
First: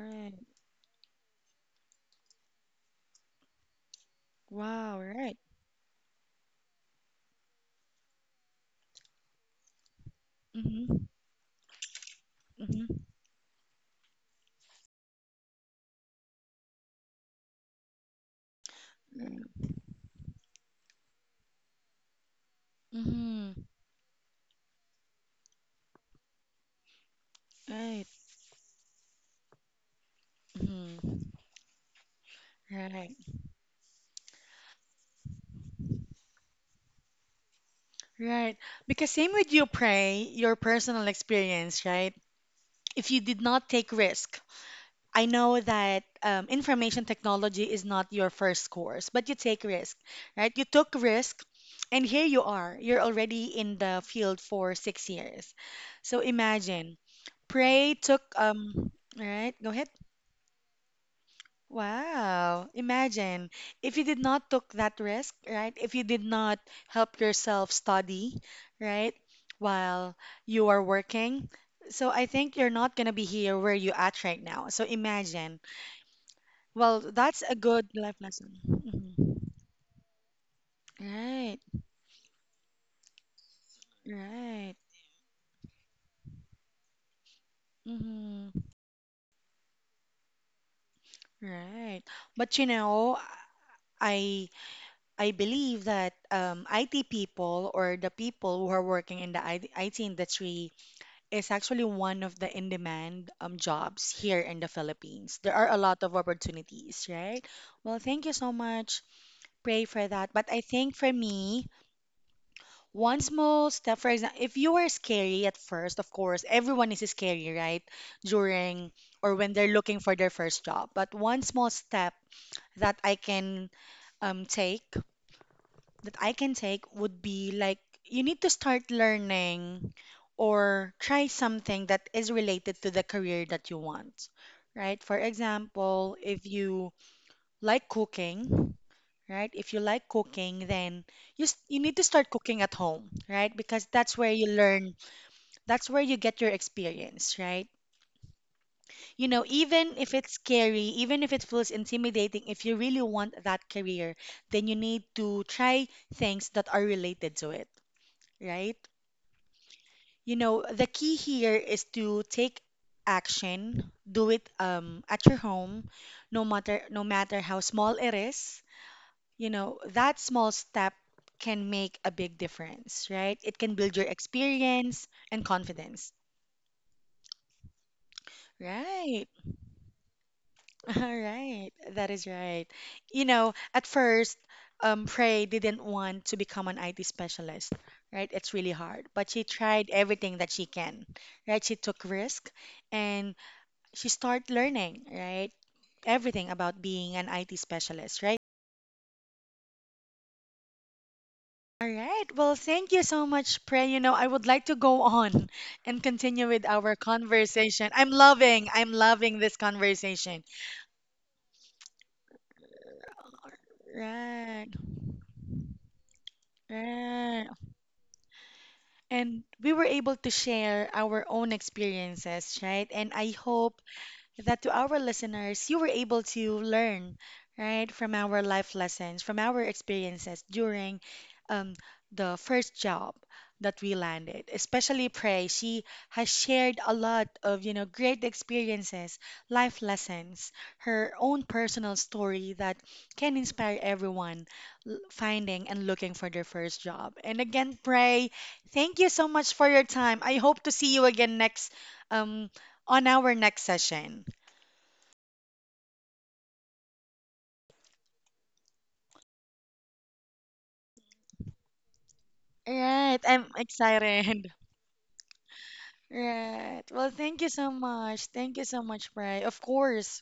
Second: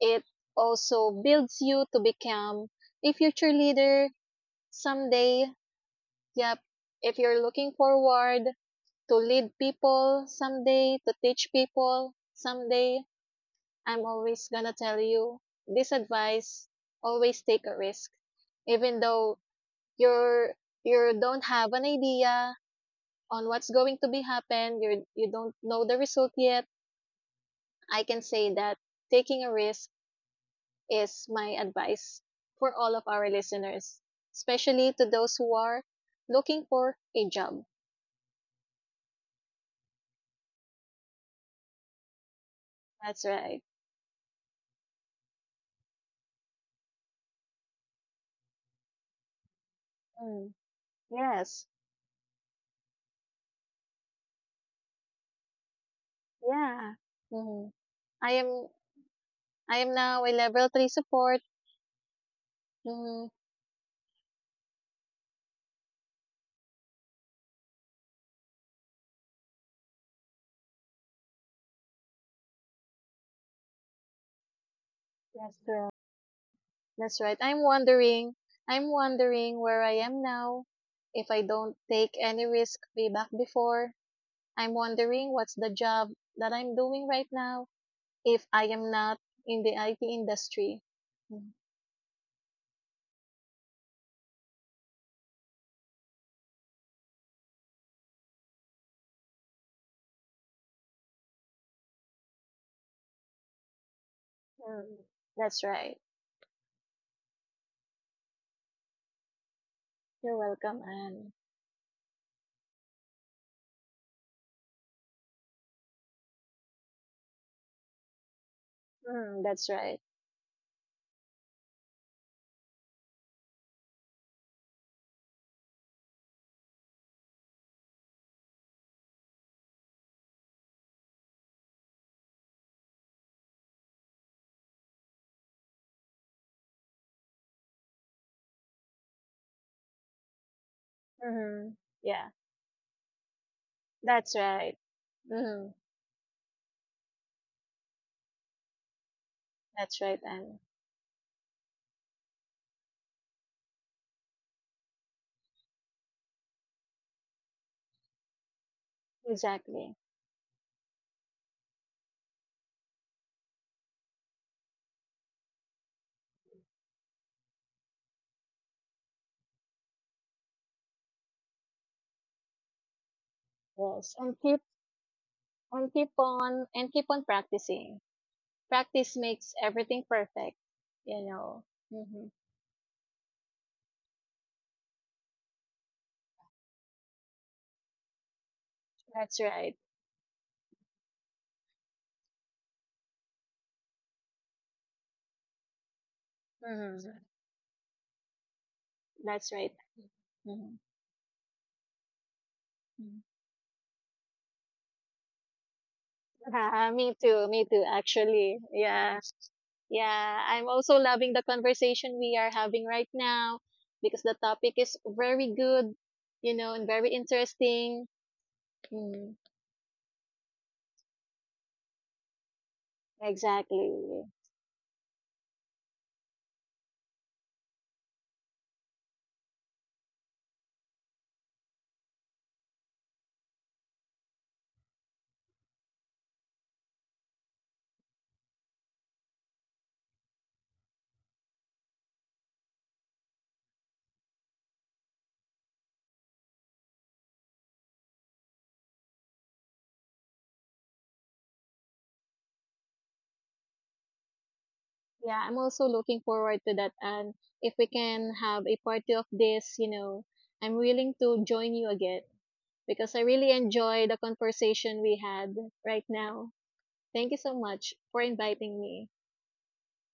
S2: It also builds you to become a future leader
S1: Wow, right.
S2: someday. Yep. If you're looking forward to lead people
S1: Mm-hmm.
S2: someday, to teach people
S1: Mm-hmm.
S2: someday, I'm always gonna tell you this advice: always take a risk. Even though
S1: Mm.
S2: you're, you don't have an idea on
S1: Mm-hmm.
S2: what's going to be happen, you don't know the result yet, I
S1: Right.
S2: can say that taking a risk is
S1: Mm-hmm.
S2: my advice for all of
S1: Right.
S2: our listeners, especially to those who are looking for a job.
S1: Right. Because same with you, Pray, your personal experience, right? If you
S2: That's
S1: did
S2: right.
S1: not take risk, I know that information technology is not your first course, but you take risk, right?
S2: Mm.
S1: You took risk,
S2: Yes.
S1: and here you are. You're already in the field for 6 years. So
S2: Yeah.
S1: imagine,
S2: Mhm.
S1: Pray took
S2: I am
S1: All right, go
S2: I
S1: ahead.
S2: am now a level 3 support.
S1: Wow.
S2: Mhm.
S1: Imagine if you did not took that risk, right? If you did not help yourself study, right? While you are working. So I think you're not gonna be here where you at right now. So
S2: That's
S1: imagine.
S2: right.
S1: Well,
S2: That's right.
S1: that's a
S2: I'm
S1: good life
S2: wondering
S1: lesson.
S2: I'm
S1: Hmm.
S2: wondering where I am now. If I
S1: Right.
S2: don't take any risk way back before, I'm
S1: Right.
S2: wondering what's the job that I'm doing right now if
S1: Hmm.
S2: I am not in the IT industry. Mhm.
S1: Right. But you know, I I believe that IT people or the people who are working in the IT industry is actually one of the in-demand jobs here in the
S2: Mm.
S1: Philippines. There
S2: That's
S1: are a
S2: right.
S1: lot of opportunities, right? Well, thank you so much. Pray for that.
S2: You're
S1: But I
S2: welcome,
S1: think for
S2: Anne.
S1: me, one small step, for example, if you were scary at first, of course, everyone is scary, right? During or
S2: Mm,
S1: when
S2: that's
S1: they're looking
S2: right.
S1: for their first job. But one small step that I can um, take that I can take would be like you need to start learning or try something that is related to the career that you want, right? For example, if you like cooking, right? If you like cooking, then
S2: Hmm.
S1: you need to start
S2: Yeah,
S1: cooking at home, right? Because that's where
S2: that's
S1: you
S2: right.
S1: learn,
S2: Hmm.
S1: that's where you get your experience, right? You know, even
S2: That's
S1: if
S2: right,
S1: it's
S2: Anne.
S1: scary, even if it feels intimidating, if you really want that career, then you need to try things that are related to it right?
S2: Exactly.
S1: You know, the key here is to take action, do it at your home, no matter how small it is. You know, that small step can make a big difference, right? It can build your
S2: Yes. And keep
S1: experience and
S2: and keep
S1: confidence.
S2: on and keep on practicing. Practice
S1: Right.
S2: makes everything perfect.
S1: All
S2: You know.
S1: right. That is
S2: Hmm.
S1: right. You know, at first, Prey didn't want to become an IT specialist, right? It's really hard, but she
S2: That's right.
S1: tried everything that she can, right? She took risk and she start learning, right? Everything about being an
S2: Hmm.
S1: IT specialist, right?
S2: That's right. Hmm.
S1: All right. Well, thank you so much, Pray. You know, I would like to go on and continue with our
S2: Me too. Me
S1: conversation.
S2: too. Actually.
S1: I'm
S2: Yeah.
S1: loving this conversation.
S2: Yeah, I'm also loving the conversation we are having right now, because the
S1: Right,
S2: topic is very good. You know, and very
S1: right.
S2: interesting.
S1: And
S2: Mm,
S1: we were able to share our own experiences, right? And I hope
S2: exactly.
S1: that to our listeners, you were able to learn, right, from our life lessons, from our experiences during um, the first job that we landed. Especially Prey, she has shared a lot of, you know, great experiences, life lessons, her own personal story that can inspire everyone finding and looking for their first job. And again, Prey, thank you so much for your time. I hope to see you again next um on our next session.
S2: Yeah, I'm also looking forward to that. And if we can have a party of this, you know, I'm willing to join you again,
S1: Right,
S2: because I
S1: I'm
S2: really enjoy the
S1: excited.
S2: conversation we had right now.
S1: Right. Well,
S2: Thank
S1: thank
S2: you
S1: you
S2: so
S1: so
S2: much
S1: much.
S2: for
S1: Thank you so
S2: inviting
S1: much,
S2: me.
S1: Bri. Of course,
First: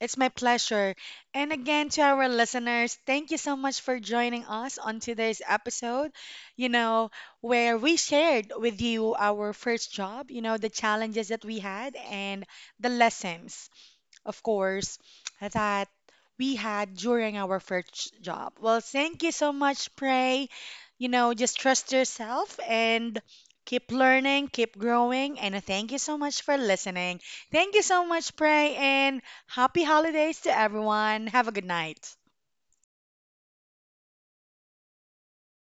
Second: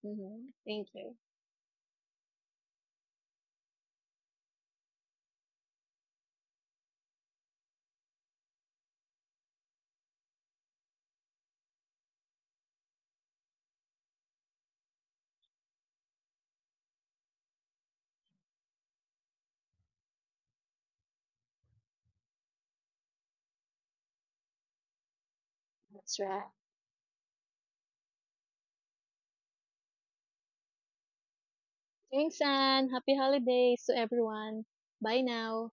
S1: it's my
S2: Hmm. Thank
S1: pleasure.
S2: you.
S1: And again, to our listeners, thank you so much for joining us on today's episode, you know, where we shared with you our first job, you know, the challenges that we had and the lessons of course, that we had during our first job. Well, thank you so much, Pray. You know, just trust yourself and keep learning, keep growing, and thank you
S2: That's
S1: so much
S2: right.
S1: for listening. Thank you so much, Pray, and happy holidays to everyone. Have a good night.
S2: Thanks, and happy holidays to everyone. Bye now.